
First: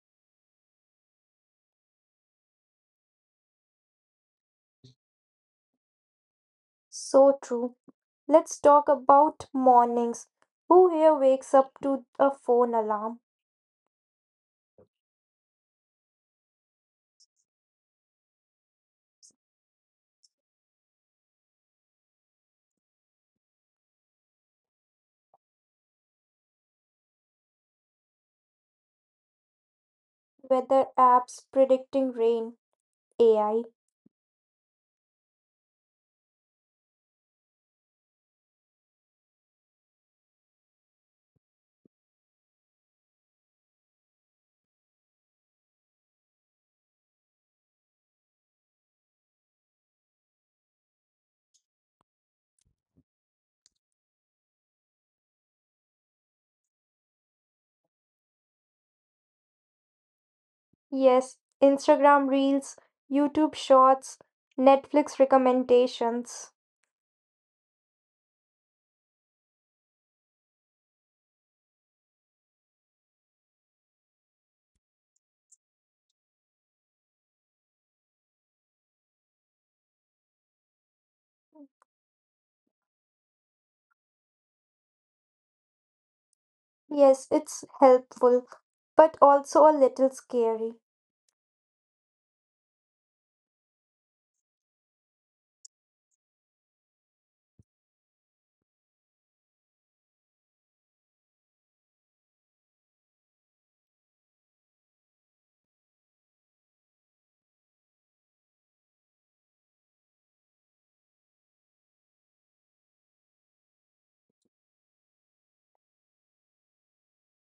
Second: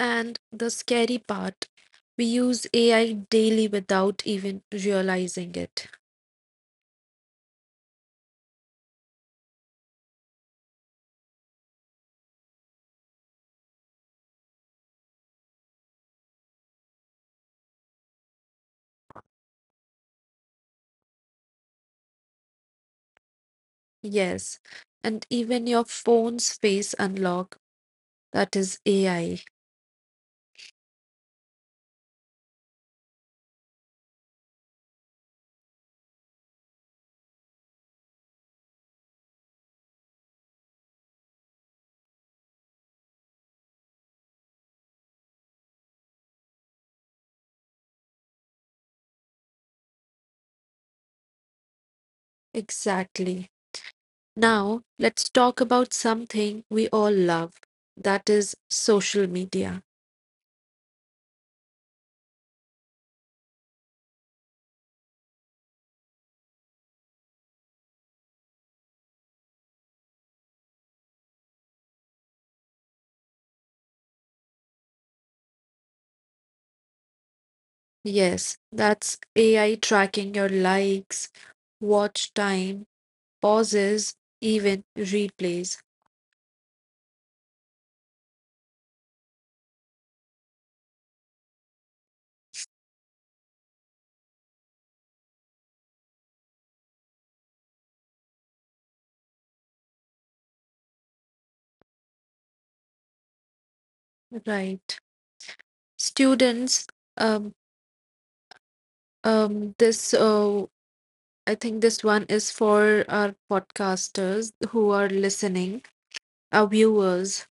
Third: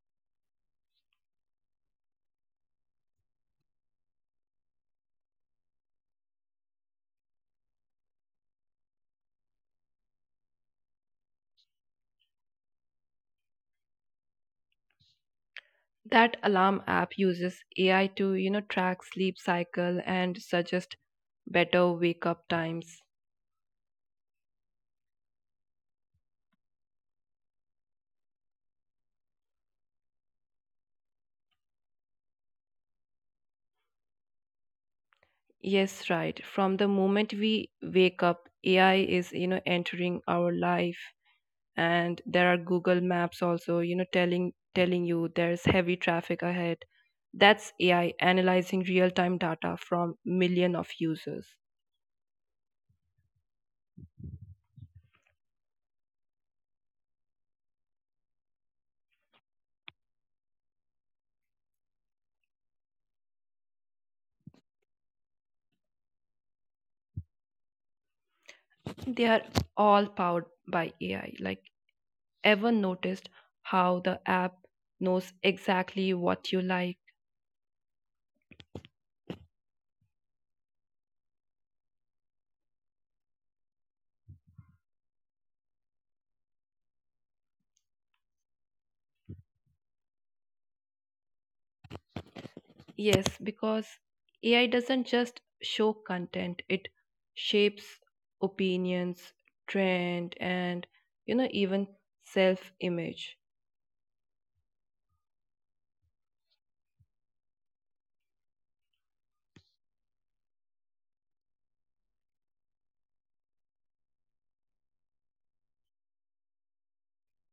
Speaker 2: And the scary part, we use AI daily without even realizing it.
Speaker 3: So true. Let's talk about mornings. Who here wakes up to a phone alarm?
Speaker 1: That alarm app uses AI to, you know, track sleep cycle and suggest better wake up times.
Speaker 2: Yes, and even your phone's face unlock, that is AI.
Speaker 3: Weather apps predicting rain, AI.
Speaker 1: Yes, right. From the moment we wake up, AI is, you know, entering our life and there are Google maps also, you know, telling you there's heavy traffic ahead. That's AI analyzing real time data from million of users.
Speaker 2: Exactly. Now, let's talk about something we all love, that is social media.
Speaker 3: Yes, Instagram reels, YouTube shorts, Netflix recommendations.
Speaker 1: They are all powered by AI. Like ever noticed how the app knows exactly what you like?
Speaker 2: Yes, that's AI tracking your likes, watch time, pauses, even replays.
Speaker 3: Yes, it's helpful, but also a little scary.
Speaker 1: Yes, because AI doesn't just show content, it shapes opinions, trend, and, you know, even self image.
Speaker 2: Right. Students, um, um, this, uh, I think this one is for our podcasters who are listening, our viewers,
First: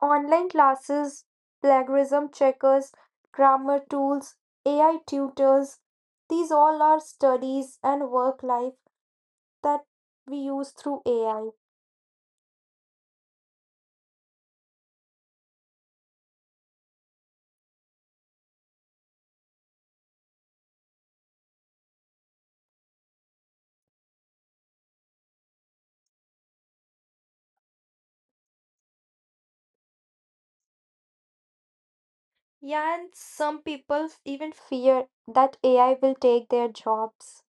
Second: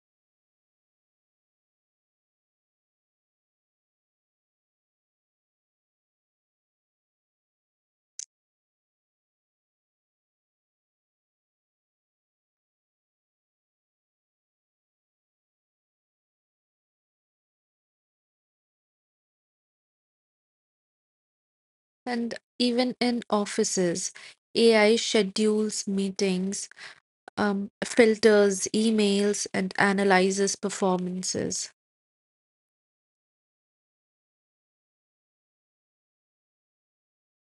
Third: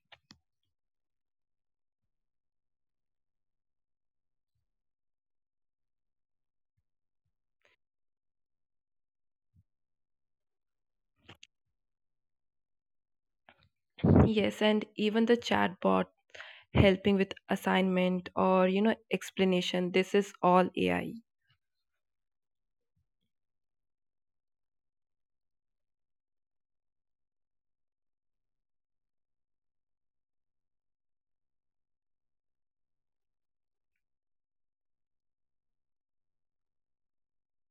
Speaker 3: Online classes, plagiarism checkers, grammar tools, AI tutors, these all are studies and work life that we use through AI.
Speaker 1: Yes, and even the chatbot helping with assignment or, you know, explanation, this is all AI.
Speaker 2: and even in offices. AI schedules meetings, filters emails, and analyzes performances.
Speaker 3: Yeah, and some people even fear that AI will take their jobs.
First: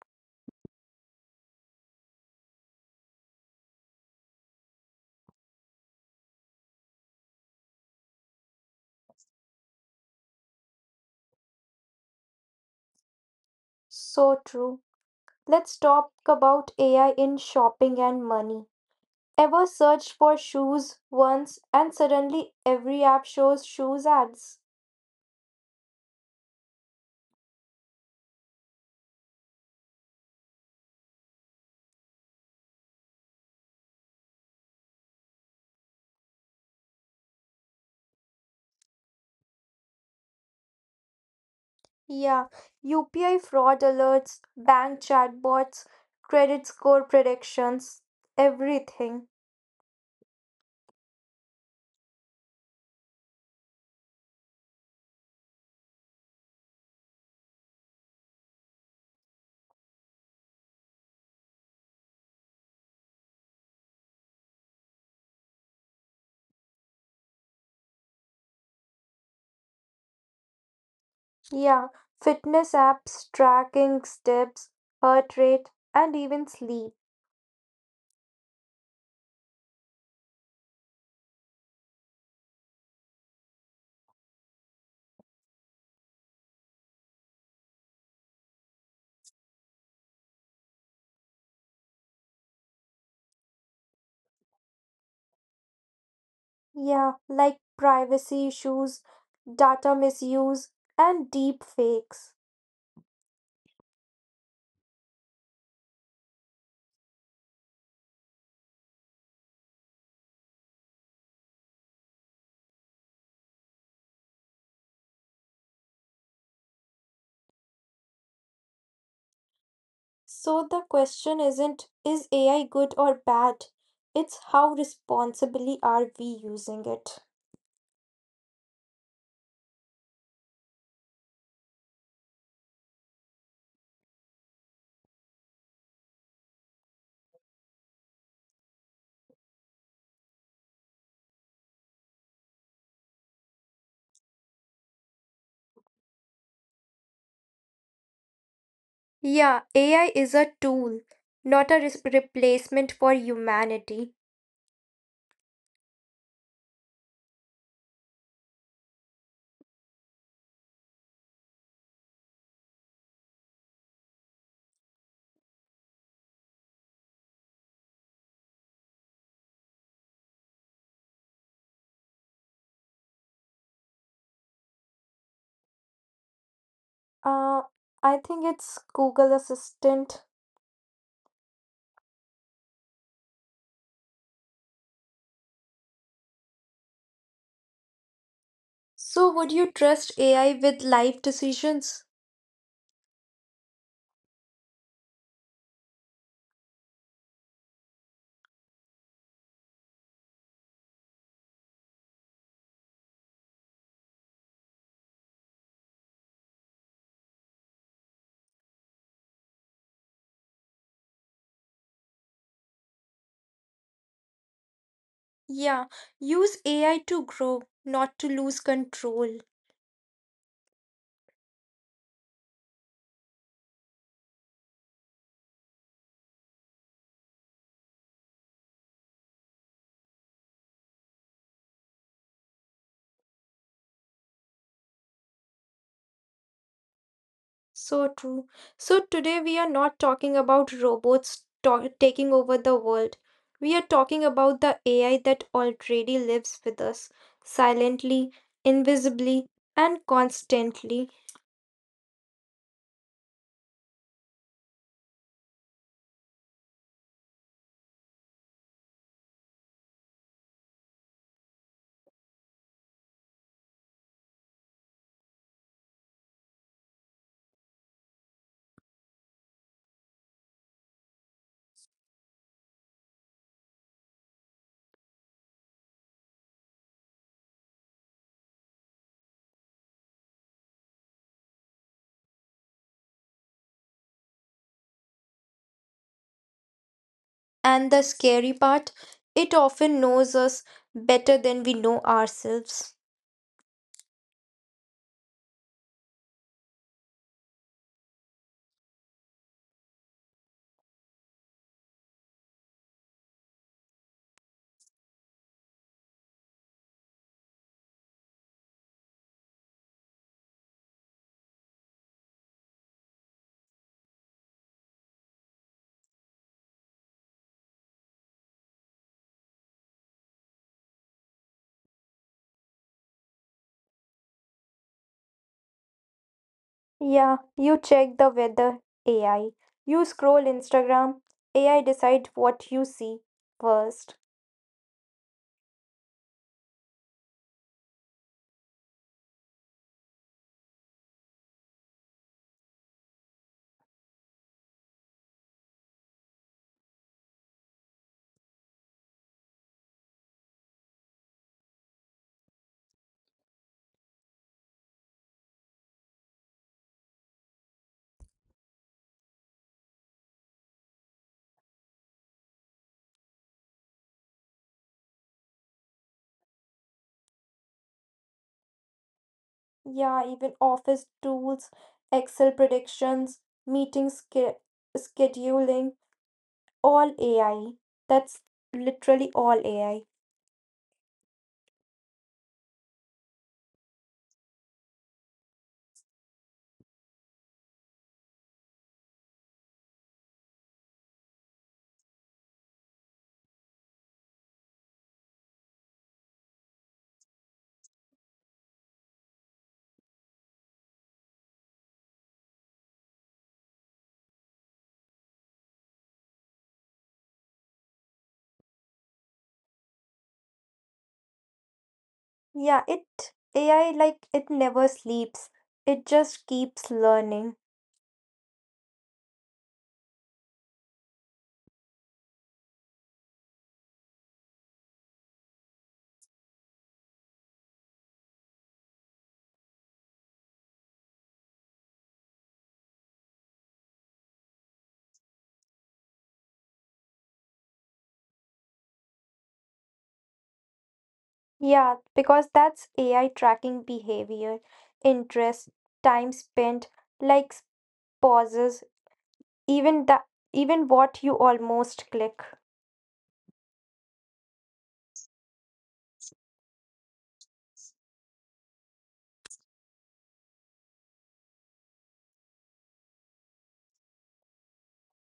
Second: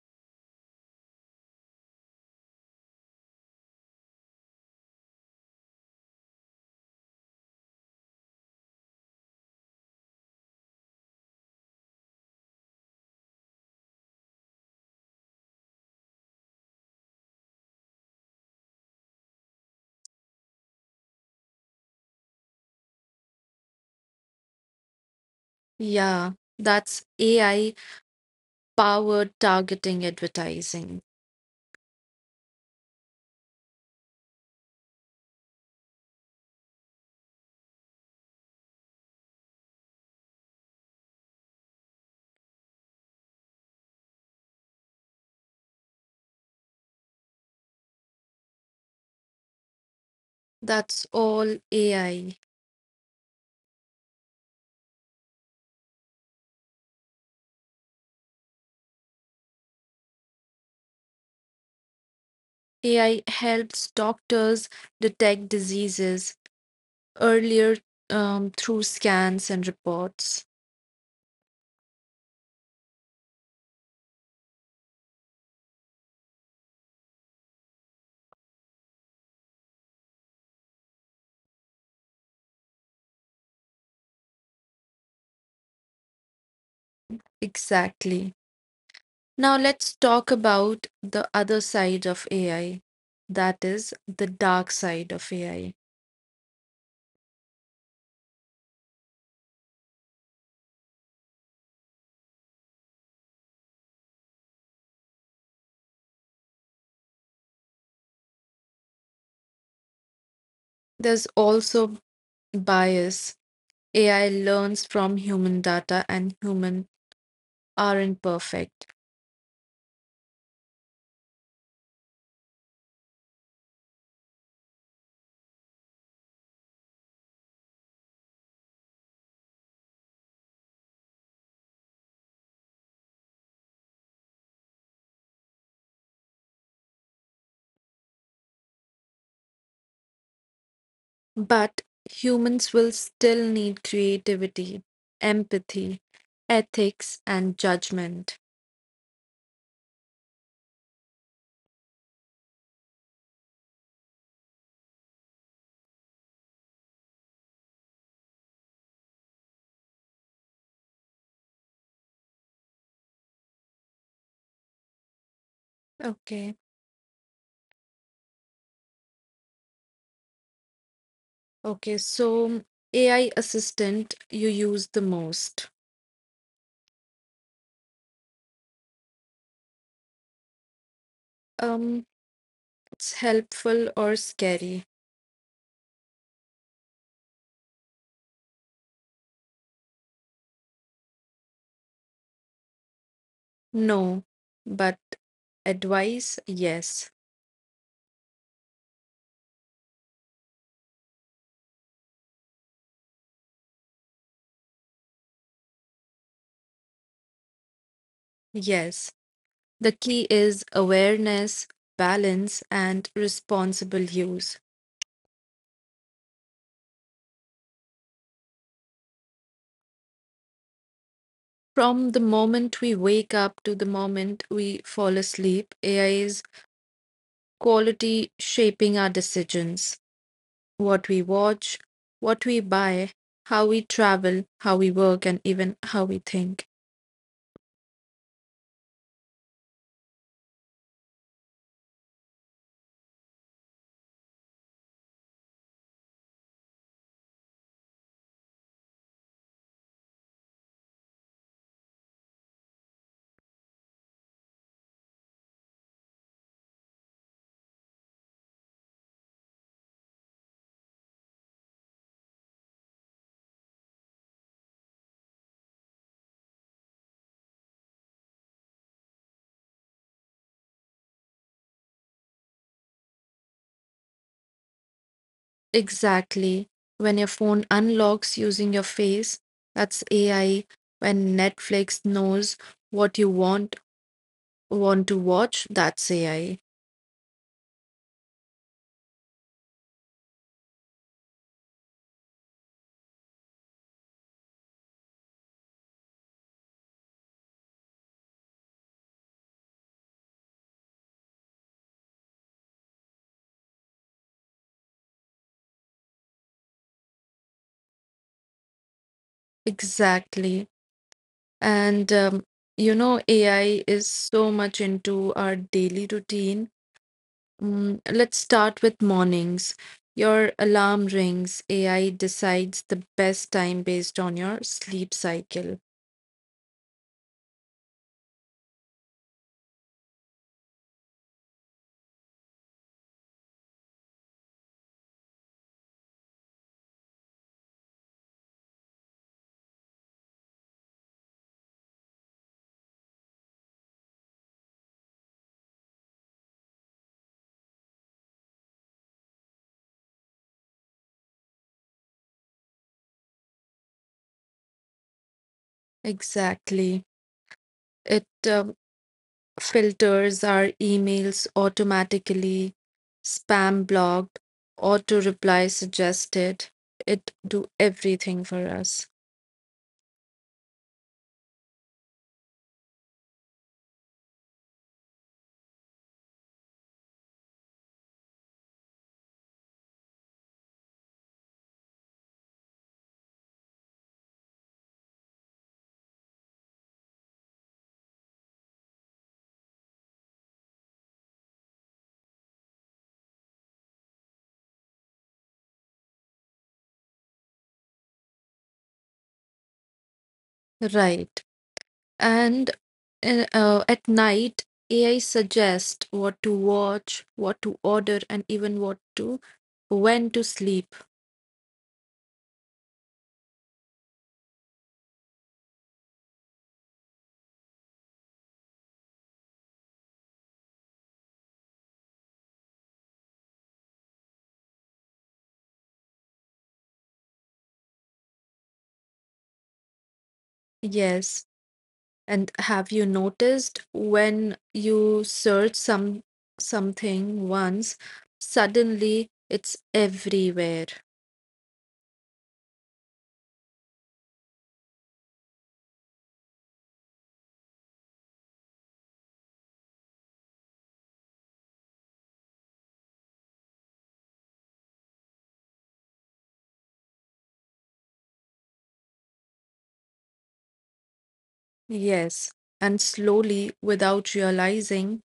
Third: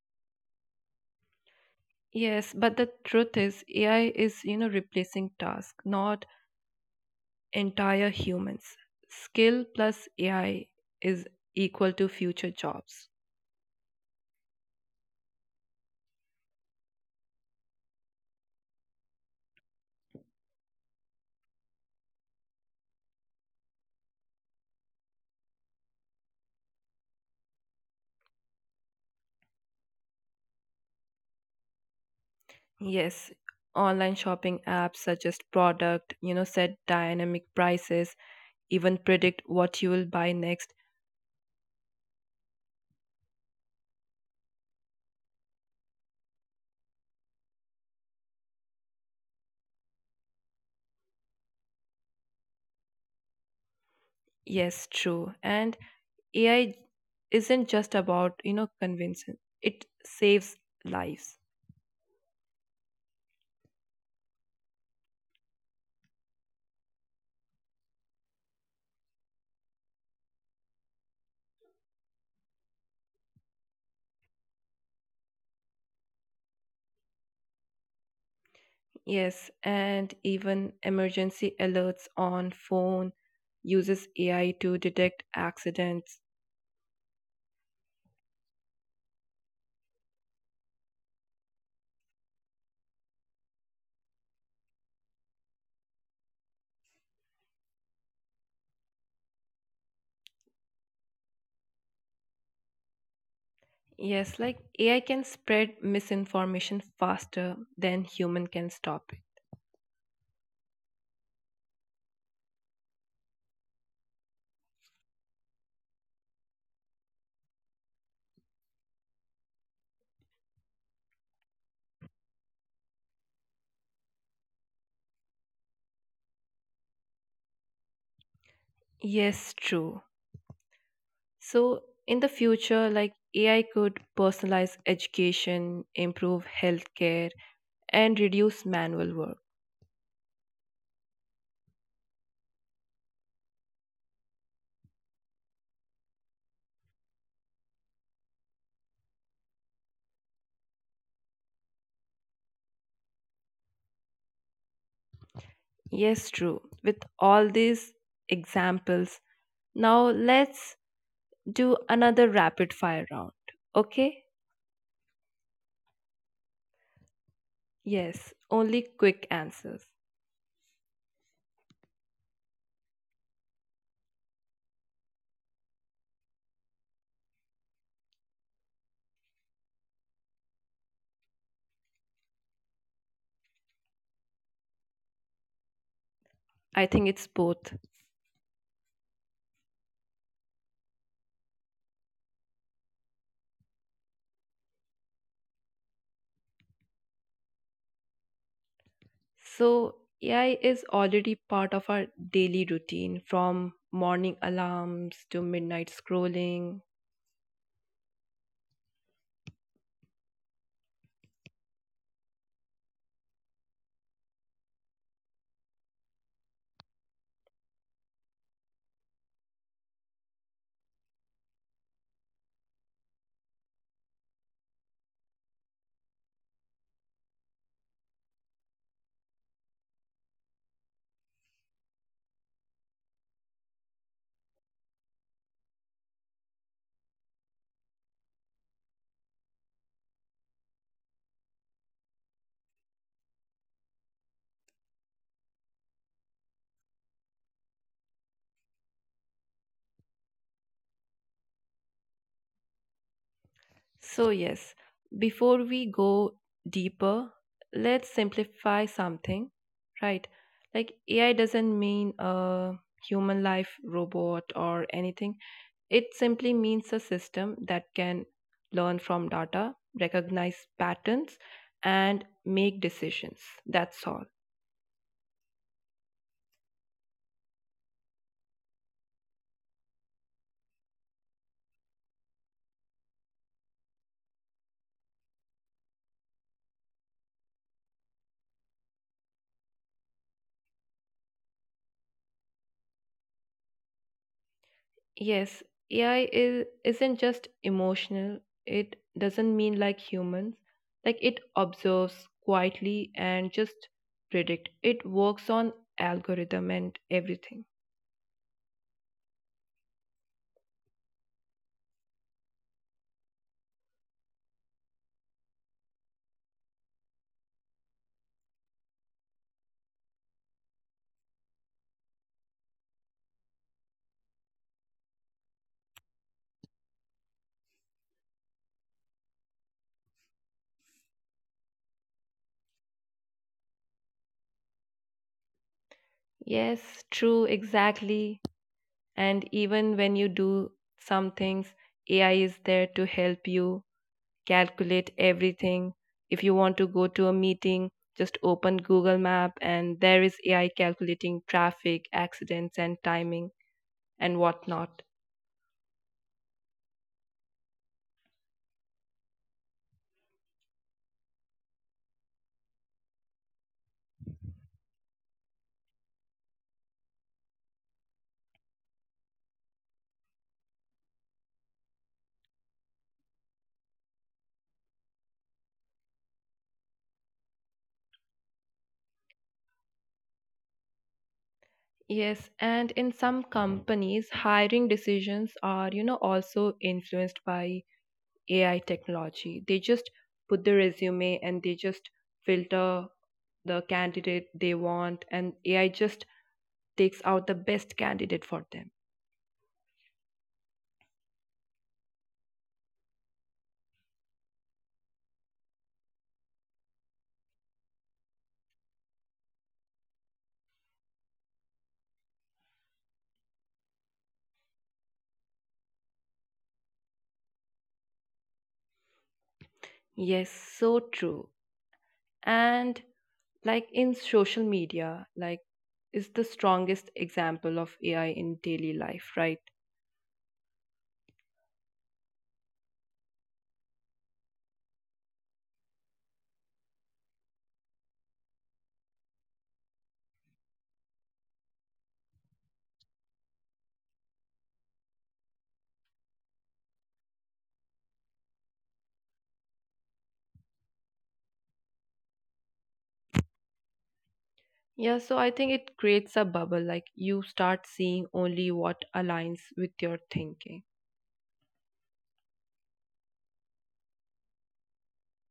Speaker 1: Yes, but the truth is AI is, you know, replacing task, not entire humans. Skill plus AI is equal to future jobs.
Speaker 3: So true. Let's talk about AI in shopping and money. Ever searched for shoes once and suddenly every app shows shoes ads?
Speaker 2: Yeah. That's AI Power targeting advertising.
Speaker 1: Yes, online shopping apps suggest product, you know, set dynamic prices, even predict what you will buy next.
Speaker 3: Yeah, UPI fraud alerts, bank chatbots, credit score predictions, everything.
Speaker 2: That's all AI.
Speaker 1: Yes, true. And AI isn't just about, you know, convincing. It saves lives.
Speaker 2: AI helps doctors detect diseases earlier through scans and reports.
Speaker 3: Yeah, fitness apps tracking steps, heart rate, and even sleep.
Speaker 1: Yes, and even emergency alerts on phone uses AI to detect accidents.
Speaker 2: Exactly. Now let's talk about the other side of AI. That is the dark side of AI.
Speaker 3: Yeah, like privacy issues, data misuse, and deep fakes.
Speaker 1: Yes, like AI can spread misinformation faster than human can stop it.
Speaker 2: There's also bias. AI learns from human data, and human aren't perfect.
Speaker 3: So the question isn't is AI good or bad? It's how responsibly are we using it?
Speaker 1: Yes, true. So in the future, like AI could personalize education, improve healthcare, and reduce manual work.
Speaker 2: But humans will still need creativity, empathy, ethics, and judgment.
Speaker 3: Yeah, AI is a tool, not a replacement for humanity.
Speaker 1: Yes, true. With all these examples, now let's do another rapid fire round. Okay?
Speaker 2: Okay.
Speaker 1: Yes, only quick answers.
Speaker 2: Okay. So, AI assistant you use the most.
Speaker 3: Uh, I think it's Google Assistant.
Speaker 2: Um, it's helpful or scary?
Speaker 1: I think it's both.
Speaker 3: So, would you trust AI with life decisions?
Speaker 2: No. But advice? Yes.
Speaker 1: So, AI is already part of our daily routine from morning alarms to midnight scrolling.
Speaker 2: Yes. The key is awareness, balance, and responsible use.
Speaker 3: Yeah, use AI to grow, not to lose control.
Speaker 2: From the moment we wake up to the moment we fall asleep, AI is quality shaping our decisions, what we watch, what we buy, how we travel, how we work, and even how we think.
Speaker 3: So true. So, today we are not talking about robots taking over the world. We are talking about the AI that already lives with us, silently, invisibly, and constantly.
Speaker 1: So, yes, before we go deeper, let's simplify something, right? Like AI doesn't mean a human life robot or anything. It simply means a system that can learn from data, recognize patterns, and make decisions. That's all.
Speaker 2: Exactly. When your phone unlocks using your face, that's AI. When Netflix knows what you want to watch, that's AI.
Speaker 3: And the scary part, it often knows us better than we know ourselves.
Speaker 1: Yes, AI isn't just emotional, it doesn't mean like humans. Like it observes quietly and just predict. It works on algorithm and everything.
Speaker 2: Exactly. And you know, AI is so much into our daily routine. Mm, let's start with mornings. Your alarm rings. AI decides the best time based on your sleep cycle.
Speaker 3: Yeah, you check the weather, AI. You scroll Instagram, AI decide what you see first.
Speaker 1: Yes, true, exactly. And even when you do some things, AI is there to help you calculate everything. If you want to go to a meeting, just open Google Map and there is AI calculating traffic, accidents, and timing and whatnot.
Speaker 2: Exactly. It filters our emails automatically, spam blocked, auto reply suggested. It do everything for us.
Speaker 3: Yeah, even office tools, Excel predictions, meeting scheduling, all AI. That's literally all AI.
Speaker 1: Yes, and in some companies, hiring decisions are, you know, also influenced by AI technology. They just put the resume and they just filter the candidate they want, and AI just takes out the best candidate for them.
Speaker 2: Right. And at night, AI suggests what to watch, what to order, and even what to when to sleep.
Speaker 3: Yeah, it AI like it never sleeps. It just keeps learning.
Speaker 1: Yes, so true. And like in social media like is the strongest example of AI in daily life, right?
Speaker 2: Yes. And have you noticed when you search something once, suddenly it's everywhere.
Speaker 3: Yeah, because that's AI tracking behavior, interest, time spent, likes, pauses even that, even what you almost click.
Speaker 1: Yeah, so I think it creates a bubble, like you start seeing only what aligns with your thinking.
Speaker 2: Yes. And slowly, without realizing,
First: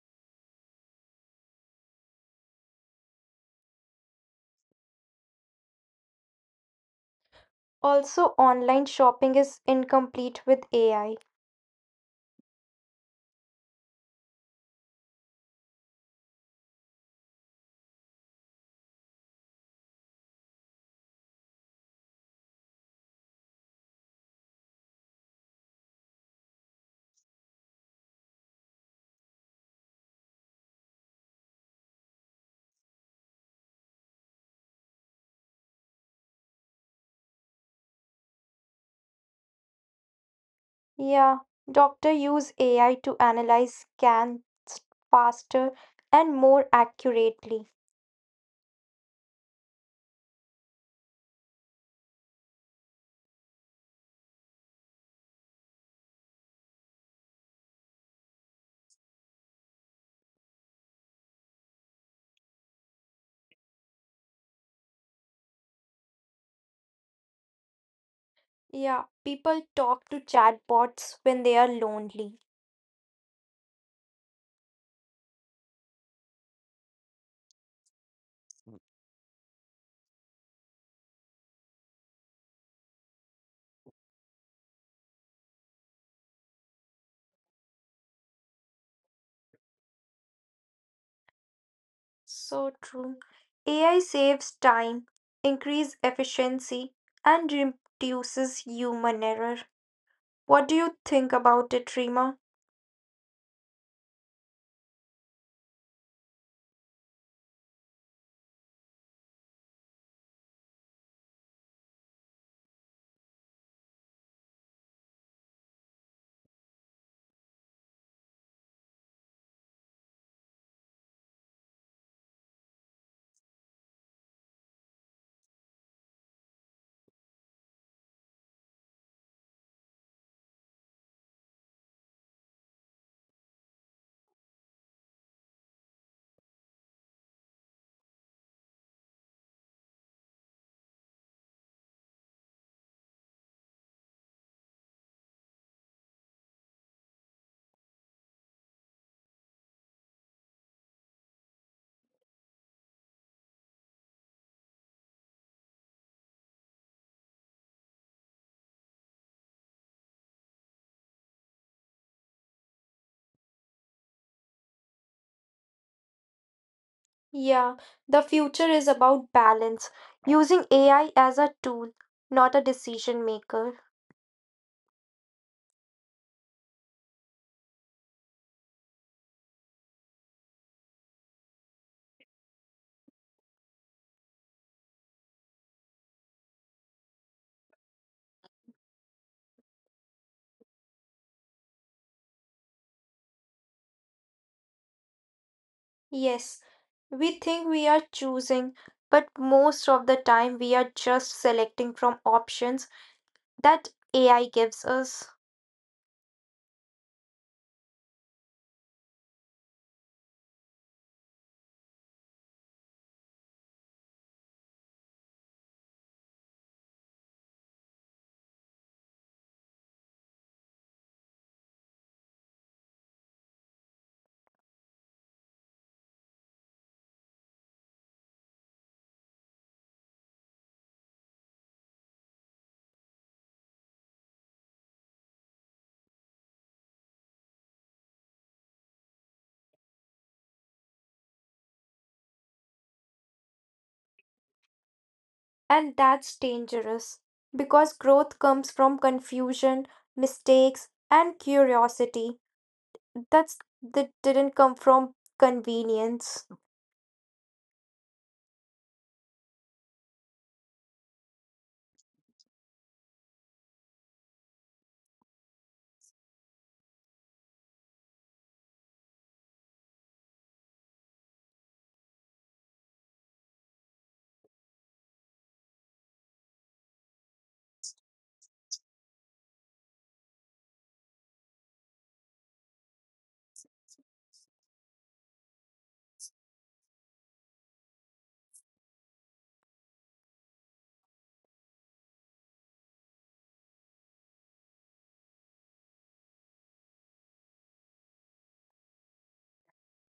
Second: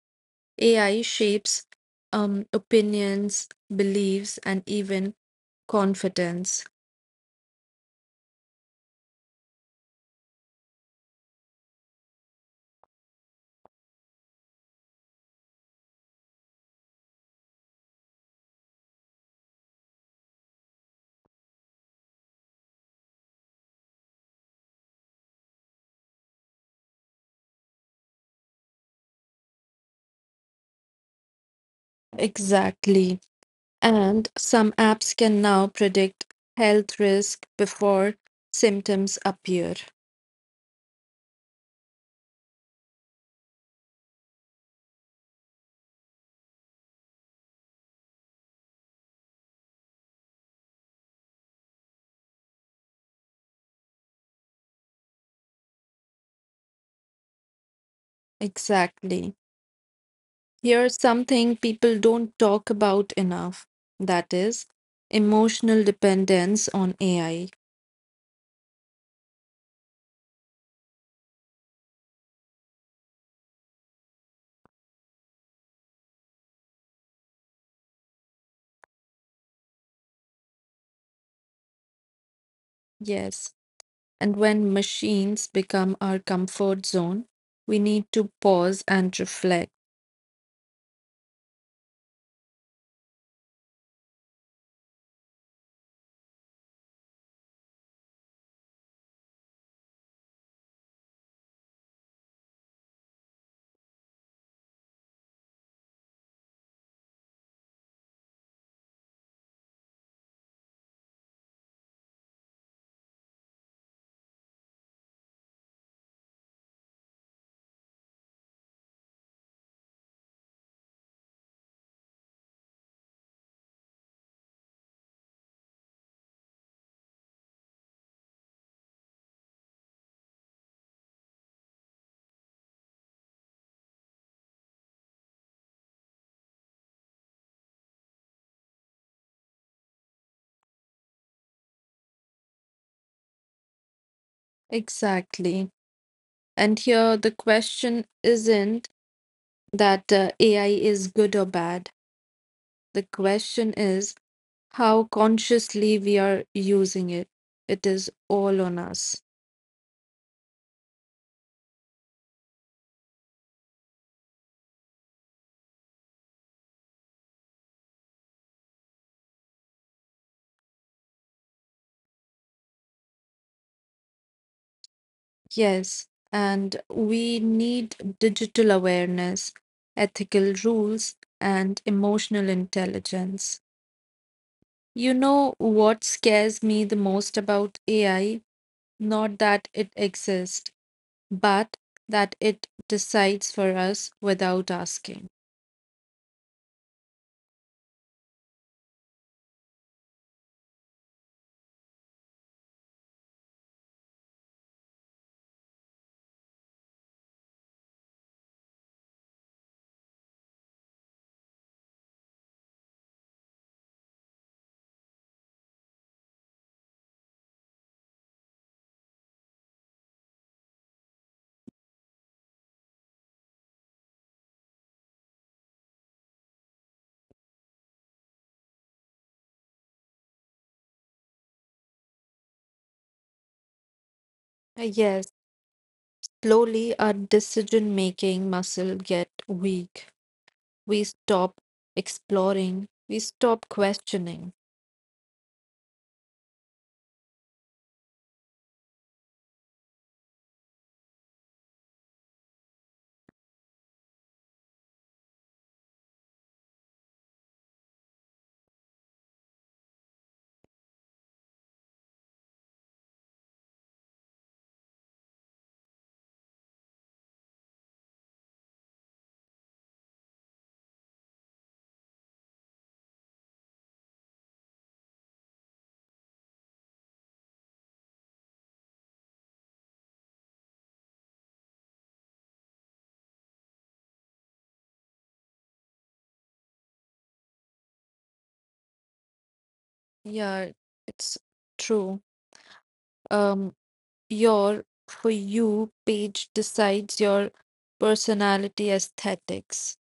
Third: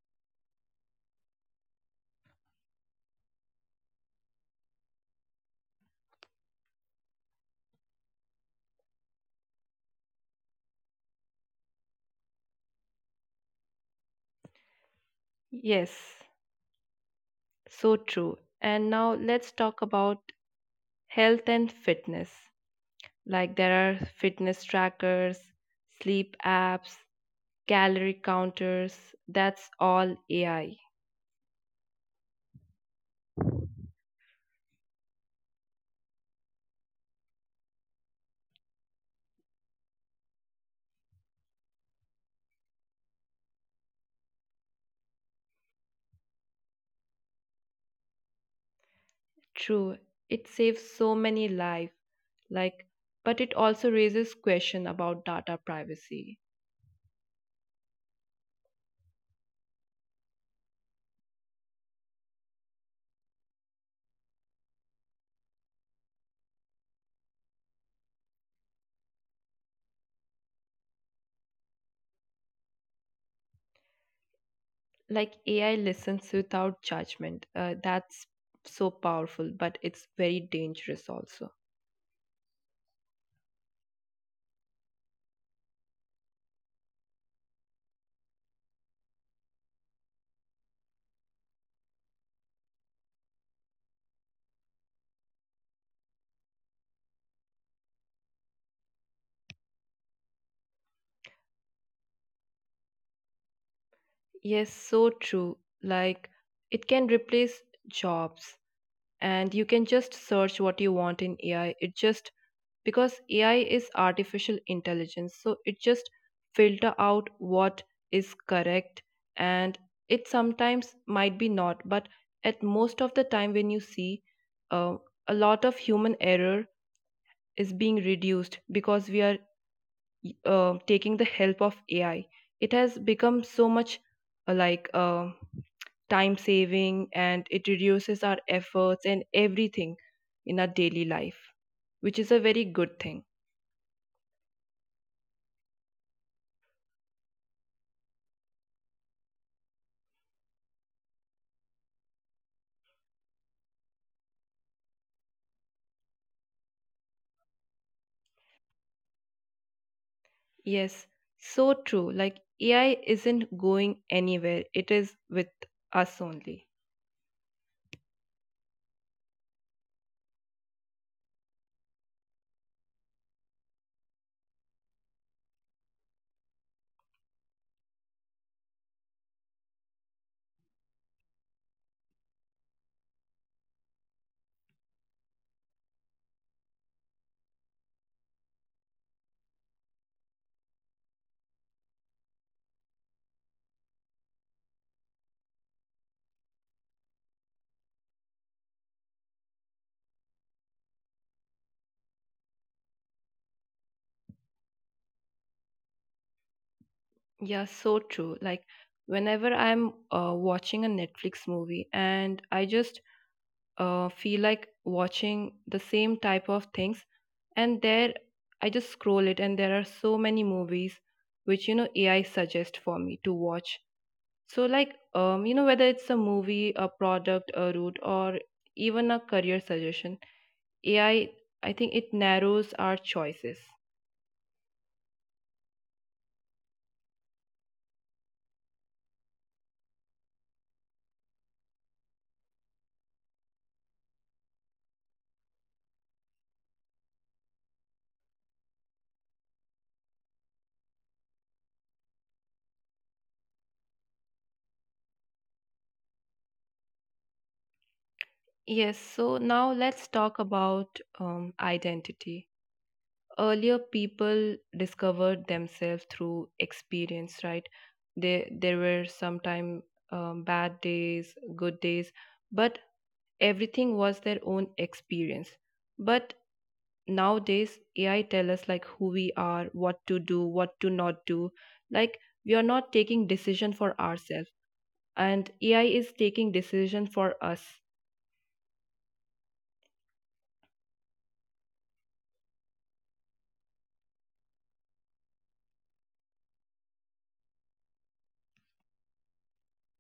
Speaker 2: AI shapes opinions, beliefs, and even confidence.
Speaker 3: Also, online shopping is incomplete with AI.
Speaker 1: Yes, so true. And now let's talk about health and fitness. Like there are fitness trackers, sleep apps, calorie counters. That's all AI.
Speaker 2: Exactly. And some apps can now predict health risk before symptoms appear.
Speaker 3: Yeah, doctor use AI to analyze scans faster and more accurately.
Speaker 1: True, it saves so many lives, like, but it also raises question about data privacy.
Speaker 2: Exactly. Here's something people don't talk about enough, that is, emotional dependence on AI.
Speaker 3: Yeah, people talk to chatbots when they are lonely.
Speaker 1: Like AI listens without judgment. That's so powerful, but it's very dangerous also.
Speaker 2: Yes. And when machines become our comfort zone, we need to pause and reflect.
Speaker 3: So true. AI saves time, increase efficiency, and reduces human error. What do you think about it, Rima?
Speaker 1: Yes, so true. Like it can replace jobs and you can just search what you want in AI. It just, because AI is artificial intelligence, so it just filter out what is correct, and it sometimes might be not, but at most of the time when you see uh, a lot of human error is being reduced because we are taking the help of AI. It has become so much uh, like uh, time saving, and it reduces our efforts and everything in our daily life, which is a very good thing.
Speaker 2: Exactly. And here the question isn't that AI is good or bad. The question is, how consciously we are using it. It is all on us.
Speaker 1: Yes, so true. Like AI isn't going anywhere, it is with us only.
Speaker 3: Yeah, the future is about balance, using AI as a tool, not a decision maker.
Speaker 2: Yes, and we need digital awareness, ethical rules, and emotional intelligence. You know what scares me the most about AI? Not that it exists, but that it decides for us without asking.
Speaker 3: Yes, we think we are choosing, but most of the time we are just selecting from options that AI gives us.
Speaker 1: Yeah, so true. Like whenever I'm watching a Netflix movie and I just feel like watching the same type of things, and there I just scroll it and there are so many movies which, you know, AI suggests for me to watch. So like, you know, whether it's a movie, a product, a route, or even a career suggestion, AI, I think it narrows our choices.
Speaker 2: Yes, slowly our decision making muscle get weak. We stop exploring, we stop questioning.
Speaker 3: And that's dangerous because growth comes from confusion, mistakes, and curiosity. That's that didn't come from convenience.
Speaker 1: Yes, so now let's talk about identity. Earlier people discovered themselves through experience, right? There were sometime, bad days, good days, but everything was their own experience. But nowadays AI tell us like who we are, what to do, what to not do. Like we are not taking decision for ourselves and AI is taking decision for us.
Speaker 2: Yeah, it's true. Um, your for you page decides your personality aesthetics.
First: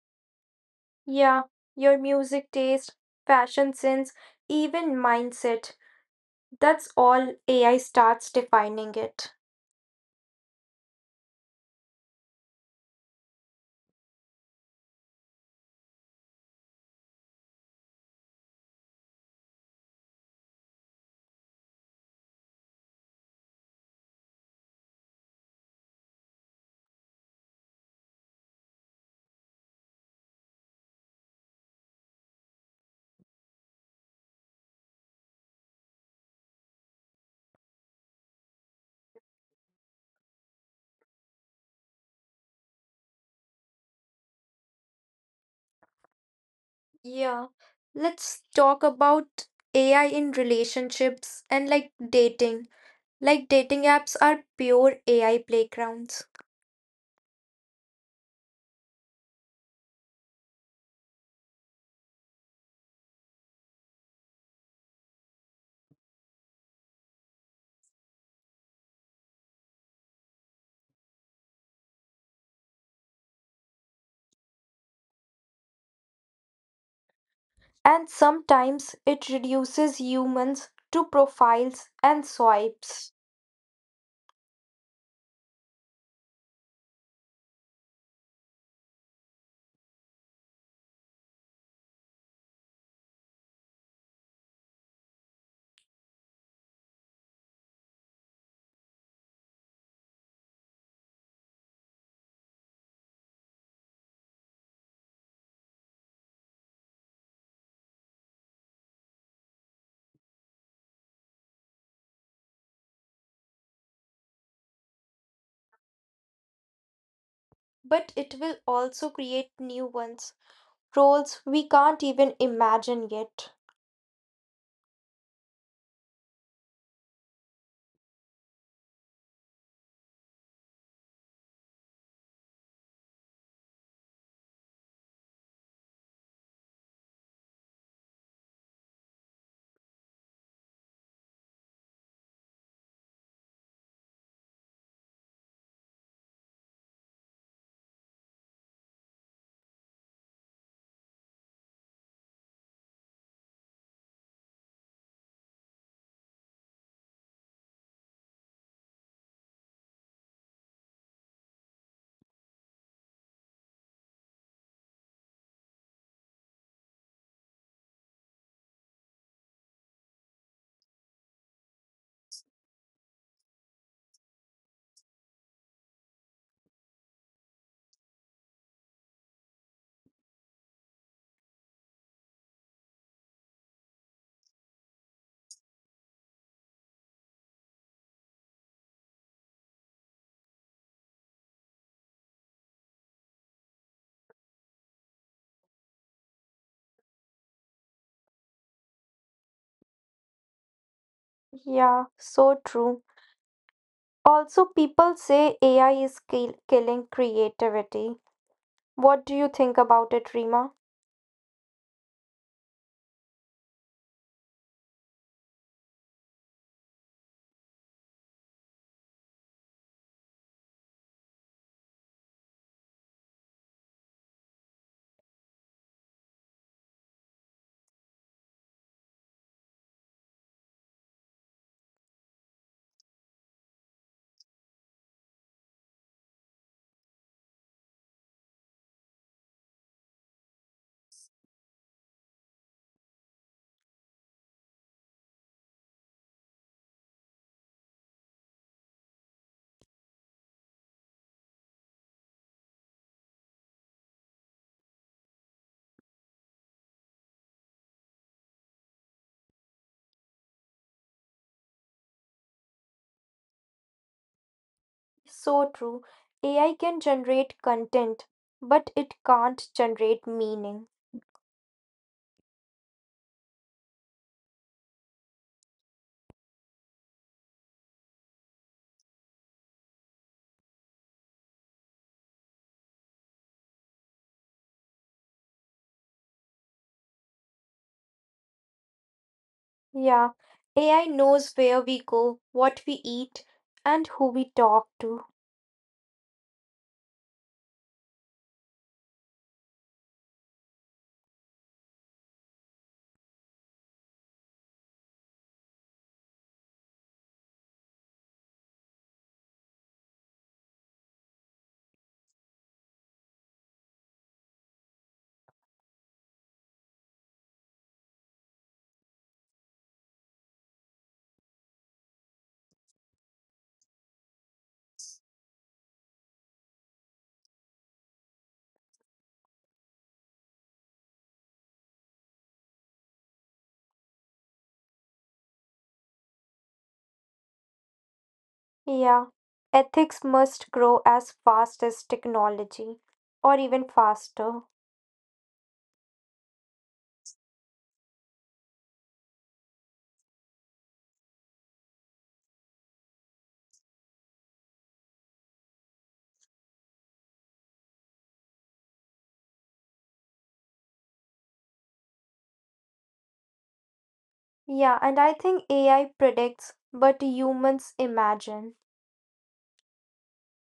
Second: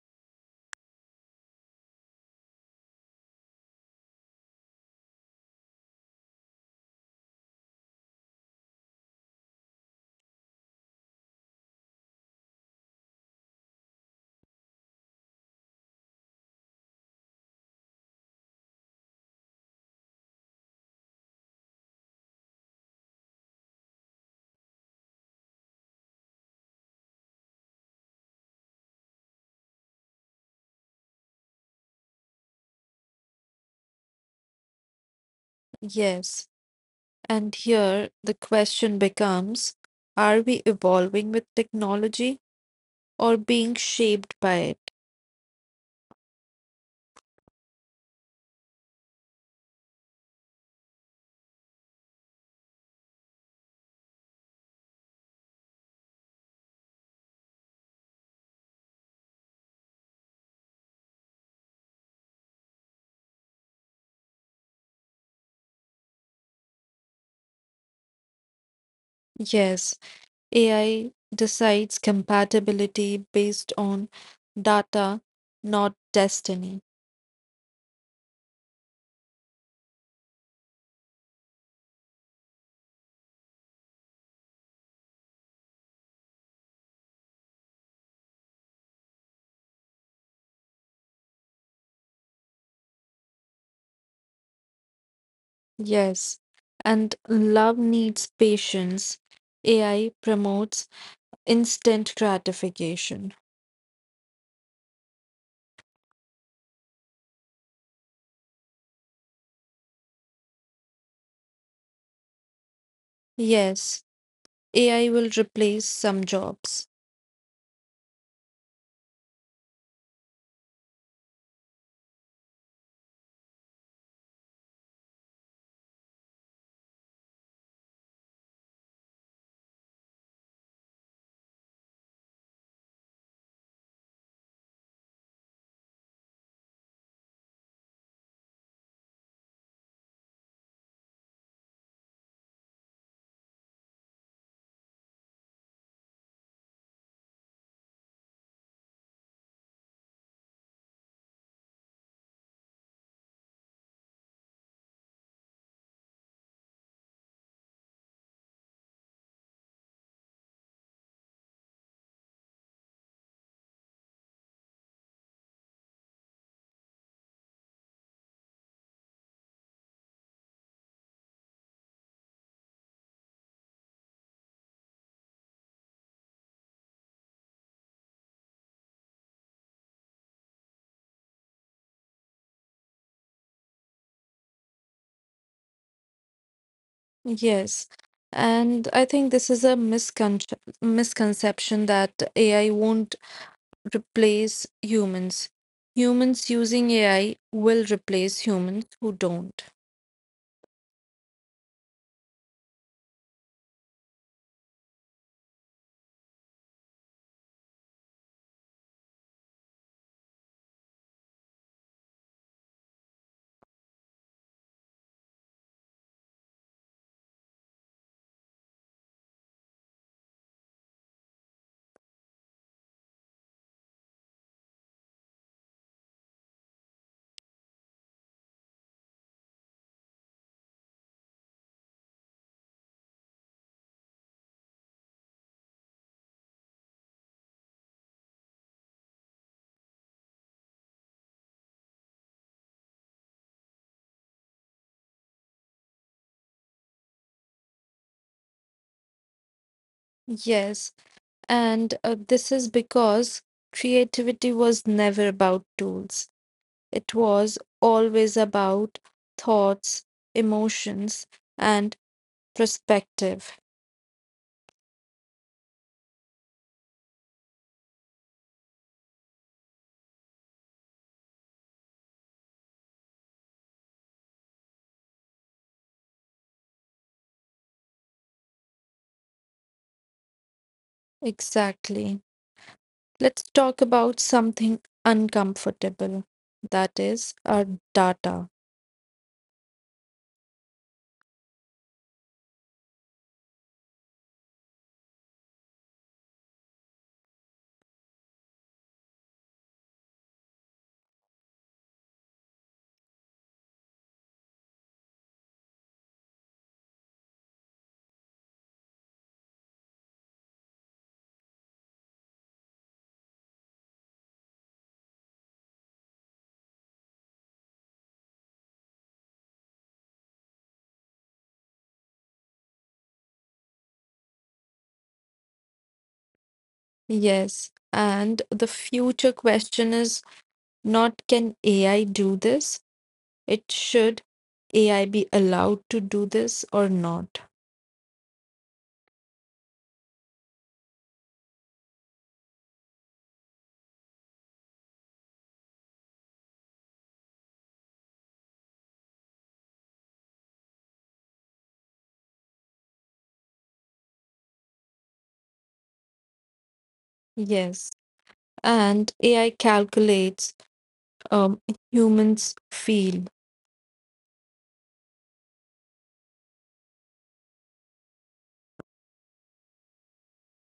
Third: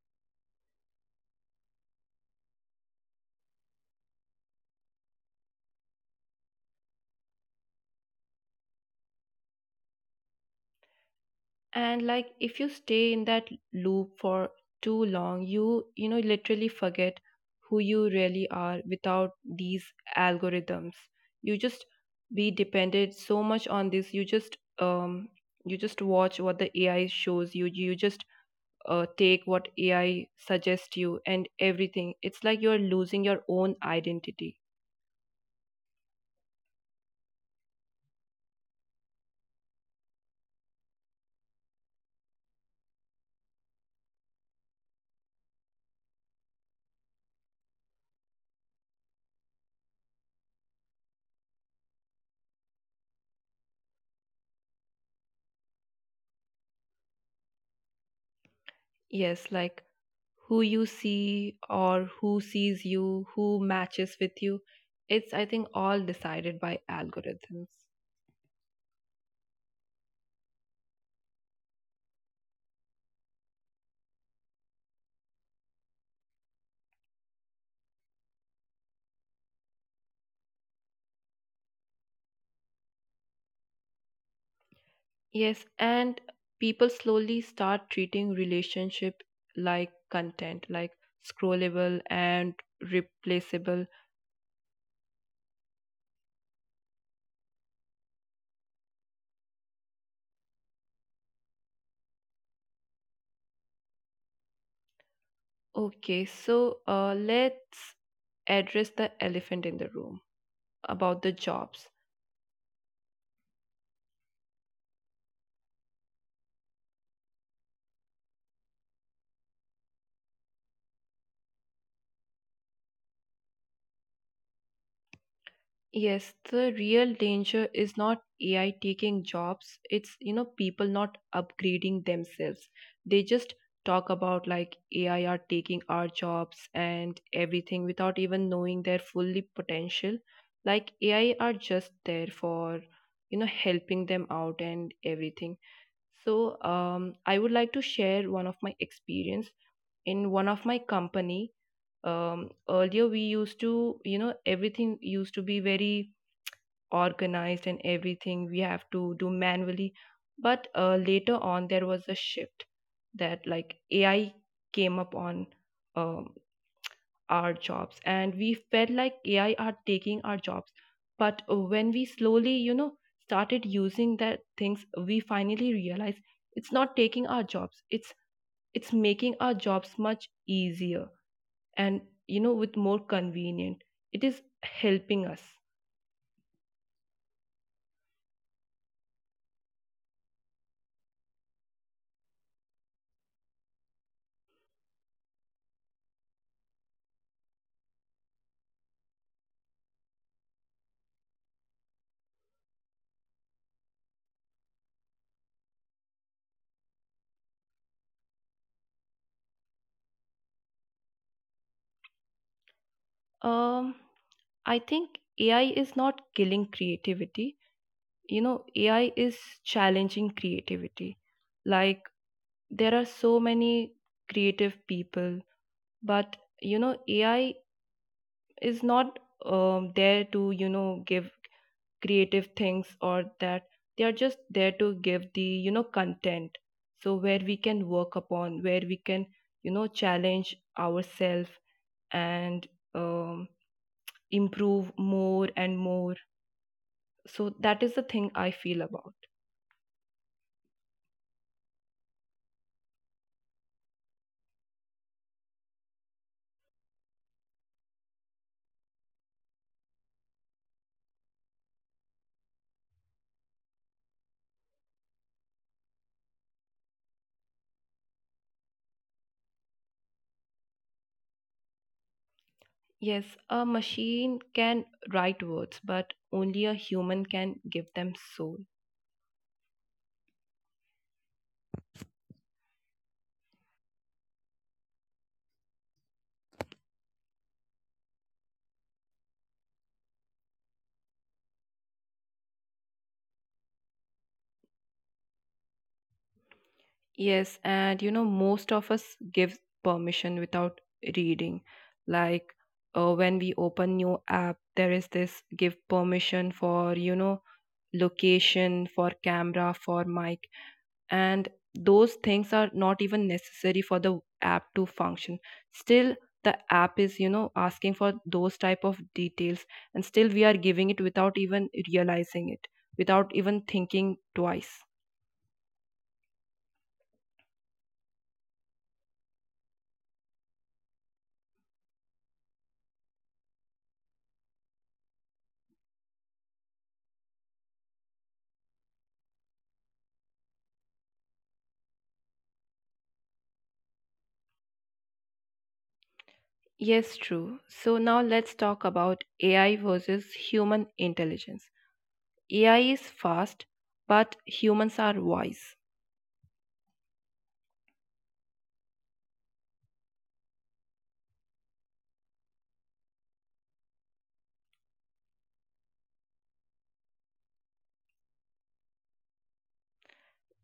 Speaker 3: Yeah, your music taste, fashion sense, even mindset. That's all AI starts defining it.
Speaker 1: And like if you stay in that loop for too long, you know, literally forget who you really are without these algorithms. You just be dependent so much on this. You just you just watch what the AI shows you. You just take what AI suggests you and everything. It's like you're losing your own identity.
Speaker 2: Yes. And here the question becomes, are we evolving with technology or being shaped by it?
Speaker 3: Yeah. Let's talk about AI in relationships and like dating. Like dating apps are pure AI playgrounds.
Speaker 1: Yes, like who you see or who sees you, who matches with you. It's, I think, all decided by algorithms.
Speaker 2: Yes, AI decides compatibility based on data, not destiny.
Speaker 3: And sometimes it reduces humans to profiles and swipes.
Speaker 1: Yes, and people slowly start treating relationship like content, like scrollable and replaceable.
Speaker 2: Yes, and love needs patience. AI promotes instant gratification.
Speaker 1: Okay, so let's address the elephant in the room about the jobs.
Speaker 2: Yes, AI will replace some jobs.
Speaker 3: But it will also create new ones, roles we can't even imagine yet.
Speaker 1: Yes, the real danger is not AI taking jobs. It's, you know, people not upgrading themselves. They just talk about like AI are taking our jobs and everything without even knowing their fully potential. Like AI are just there for, you know, helping them out and everything. So, I would like to share one of my experience in one of my company. Earlier we used to, you know, everything used to be very organized and everything we have to do manually, but later on there was a shift that like AI came up on um, our jobs and we felt like AI are taking our jobs. But when we slowly, you know, started using that things, we finally realized it's not taking our jobs, it's making our jobs much easier and, you know, with more convenient, it is helping us.
Speaker 2: Yes, and I think this is a misconception that AI won't replace humans. Humans using AI will replace humans who don't.
Speaker 3: Yeah, so true. Also, people say AI is killing creativity. What do you think about it, Rima?
Speaker 1: um I think AI is not killing creativity. You know, AI is challenging creativity. Like, there are so many creative people, but, you know, AI is not there to, you know, give creative things or that. They are just there to give the, you know, content. So, where we can work upon, where we can, you know, challenge ourselves and um, improve more and more. So that is the thing I feel about.
Speaker 2: Yes, and this is because creativity was never about tools. It was always about thoughts, emotions, and perspective.
Speaker 3: So true. AI can generate content, but it can't generate meaning.
Speaker 1: Yes, a machine can write words, but only a human can give them soul.
Speaker 2: Exactly. Let's talk about something uncomfortable, that is, our data.
Speaker 3: Yeah, AI knows where we go, what we eat, and who we talk to.
Speaker 1: Yes, and you know, most of us give permission without reading. Like when we open new app, there is this give permission for, you know, location, for camera, for mic. And those things are not even necessary for the app to function. Still the app is, you know, asking for those type of details, and still we are giving it without even realizing it, without even thinking twice.
Speaker 2: Yes. And the future question is not, can AI do this? It should AI be allowed to do this or not?
Speaker 3: Yeah, ethics must grow as fast as technology, or even faster.
Speaker 1: Yes, true. So now let's talk about AI versus human intelligence. AI is fast but humans are wise.
Speaker 2: Yes. And AI calculates, um, humans feel.
Speaker 3: Yeah, and I think AI predicts, but humans imagine.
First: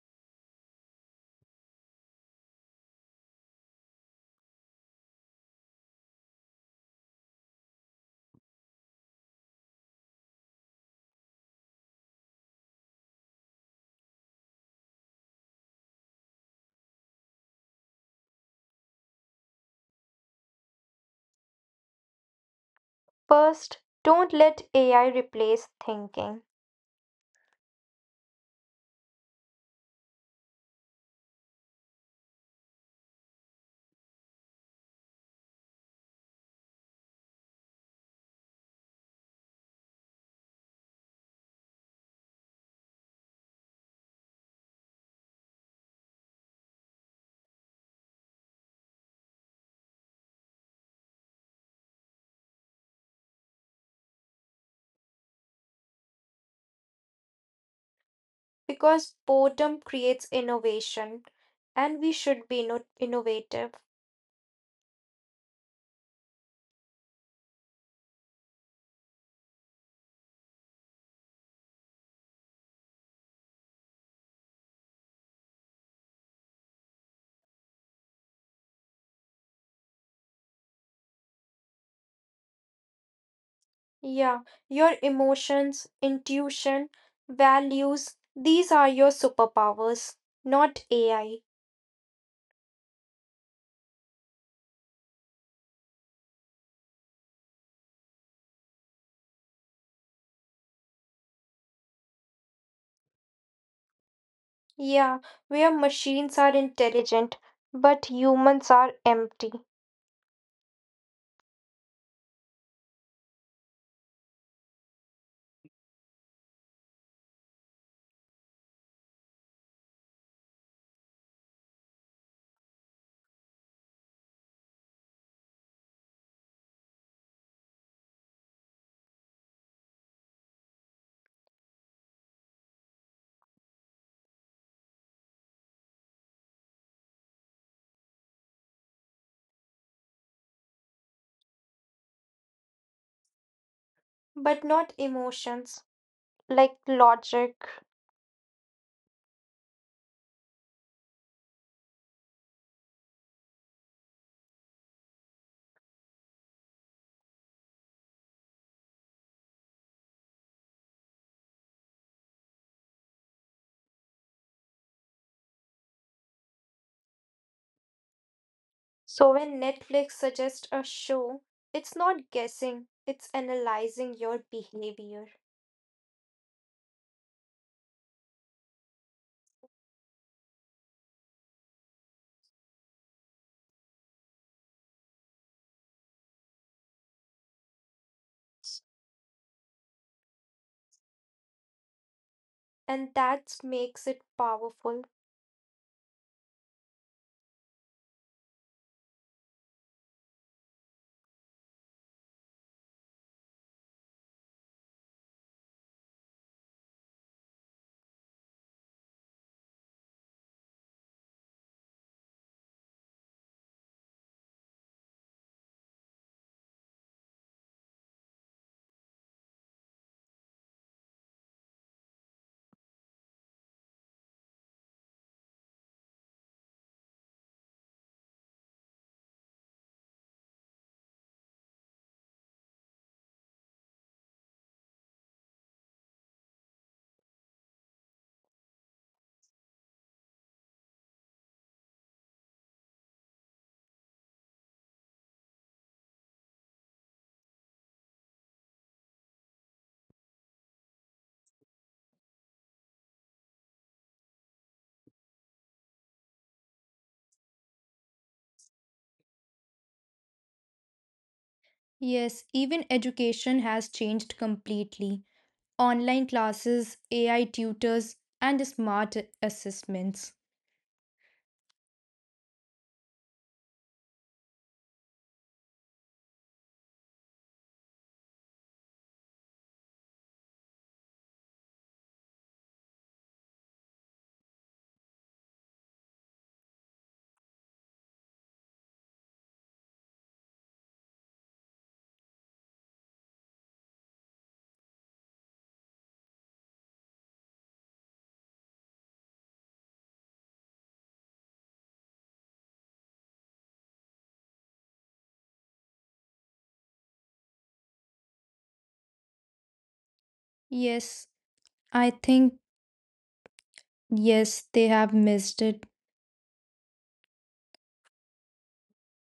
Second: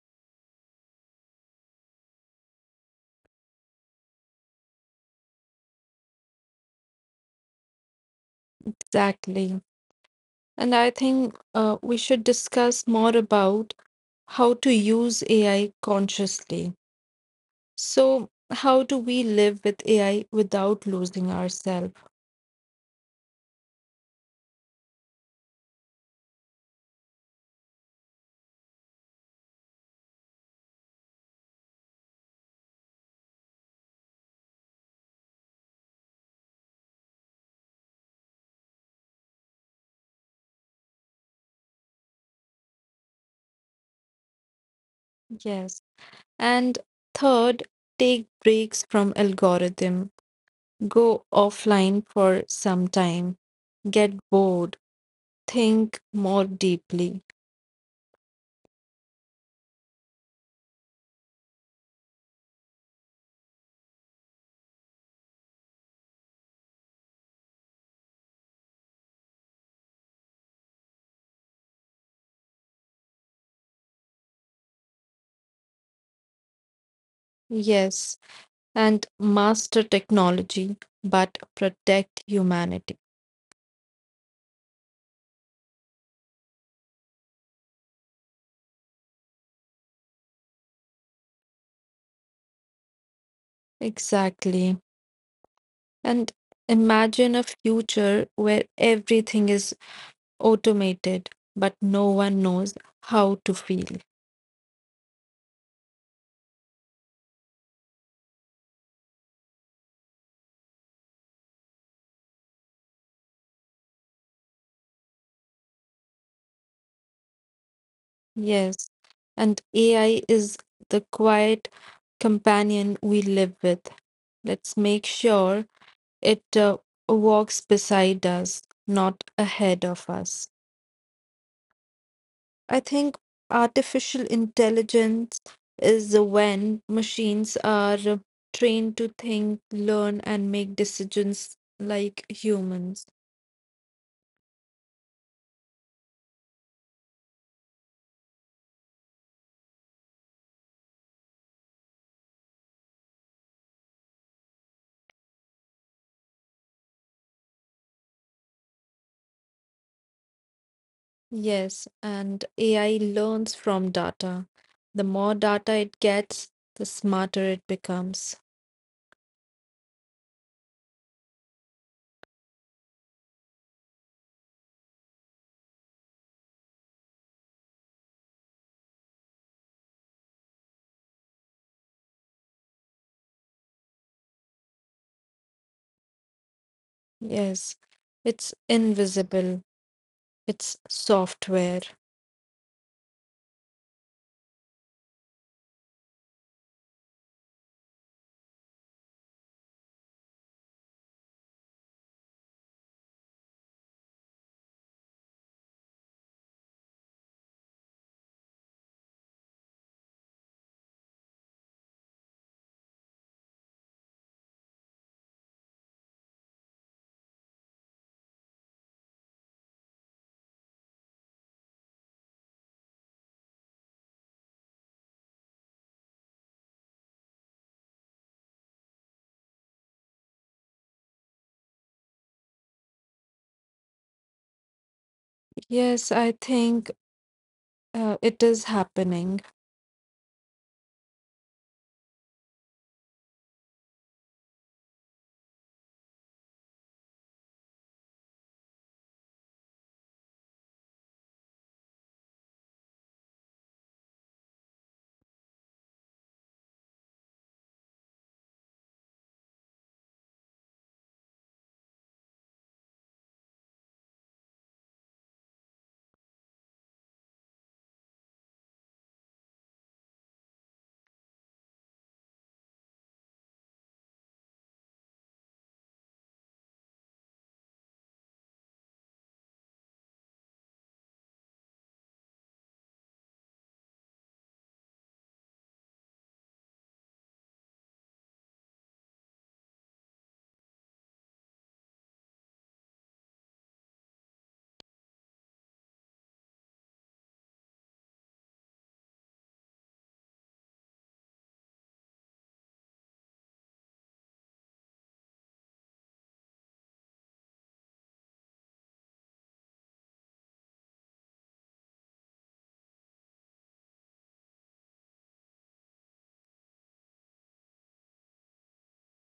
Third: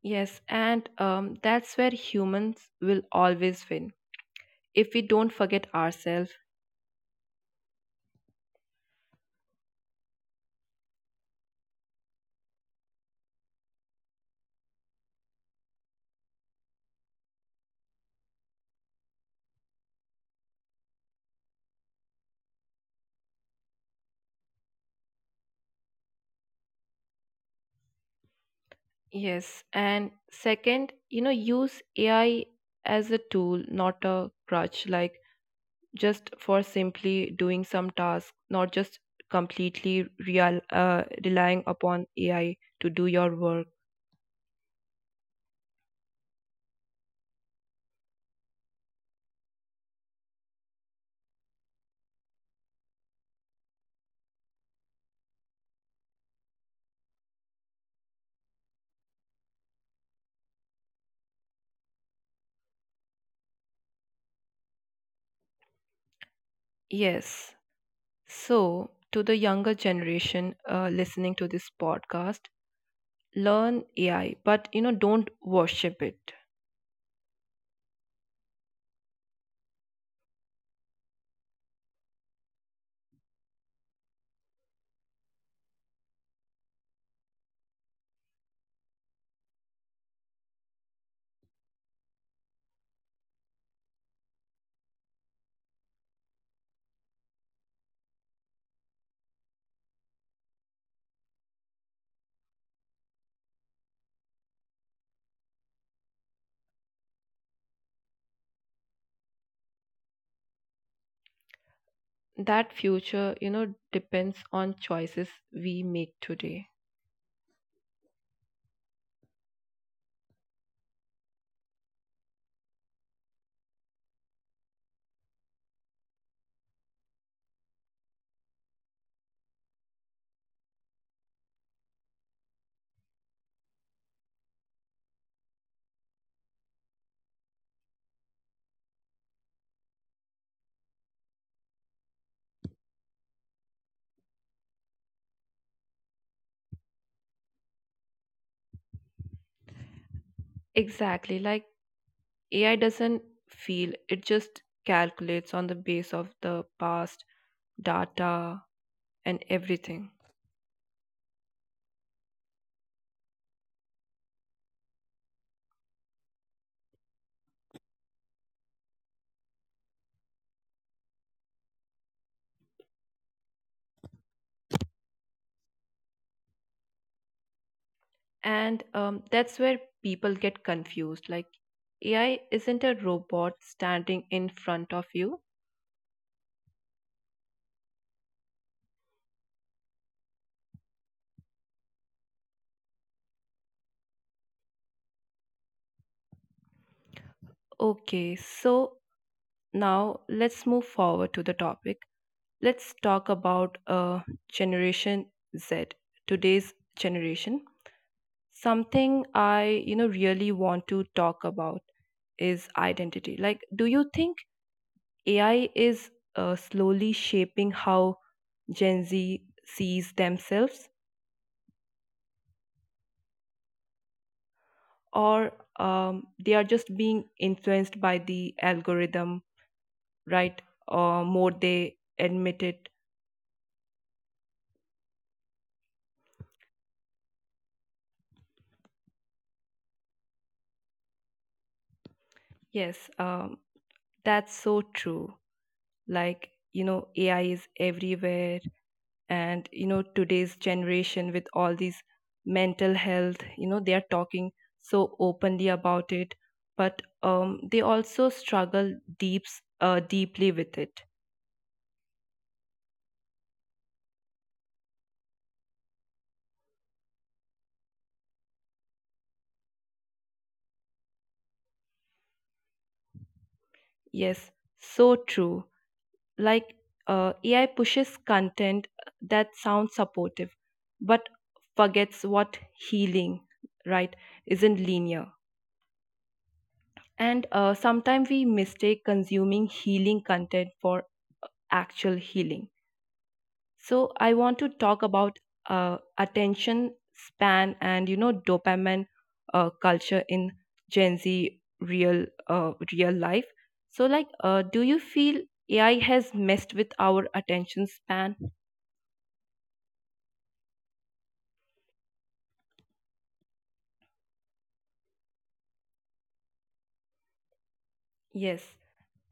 Speaker 1: Yes, and that's where humans will always win if we don't forget ourselves.
Speaker 2: Exactly. And I think we should discuss more about how to use AI consciously. So, how do we live with AI without losing ourselves?
Speaker 3: First, don't let AI replace thinking
Speaker 1: Yes. And second, you know, use AI as a tool, not a crutch, like just for simply doing some task, not just completely real, relying upon AI to do your work.
Speaker 2: Yes. And third, take breaks from algorithm. Go offline for some time. Get bored. Think more deeply.
Speaker 3: because boredom creates innovation and we should be innovative.
Speaker 1: Yes. So, to the younger generation listening to this podcast, learn AI, but you know, don't worship it.
Speaker 2: Yes. And master technology, but protect humanity.
Speaker 3: Yeah, your emotions, intuition, values, these are your superpowers, not AI.
Speaker 2: Exactly. And imagine a future where everything is automated, but no one knows how to feel.
Speaker 3: Yeah, where machines are intelligent but humans are empty,
Speaker 1: That future, you know, depends on choices we make today.
Speaker 2: Yes. And AI is the quiet companion we live with. Let's make sure it walks beside us, not ahead of us. I think artificial intelligence is when machines are trained to think, learn, and make decisions like humans.
Speaker 3: but not emotions like logic.
Speaker 1: Exactly. Like AI doesn't feel, it just calculates on the base of the past data and everything.
Speaker 2: Yes, and AI learns from data. The more data it gets, the smarter it becomes.
Speaker 3: So when Netflix suggests a show, it's not guessing, it's analyzing your behavior.
Speaker 1: And that's where people get confused. Like, AI isn't a robot standing in front of you.
Speaker 2: Yes, it's invisible, it's software.
Speaker 3: And that makes it powerful.
Speaker 1: Okay, so now let's move forward to the topic. Let's talk about Generation Z, today's generation. Something I, you know, really want to talk about is identity. Like, do you think AI is slowly shaping how Gen Z sees themselves? Or they are just being influenced by the algorithm, right? Or more they admit it.
Speaker 2: Yes, I think it is happening.
Speaker 1: Yes, that's so true. Like, you know, AI is everywhere, and you know, today's generation with all these mental health, you know, they are talking so openly about it, but they also struggle deeply with it.
Speaker 3: Yes, even education has changed completely. Online classes, AI tutors, and smart assessments.
Speaker 1: Yes, so true. Like AI pushes content that sounds supportive but forgets what healing, right, isn't linear. And sometimes we mistake consuming healing content for actual healing. So I want to talk about attention span and, you know, dopamine culture in Gen Z real life. So like, do you feel AI has messed with our attention span?
Speaker 3: Yes, I think, yes, they have missed it.
Speaker 1: Yes.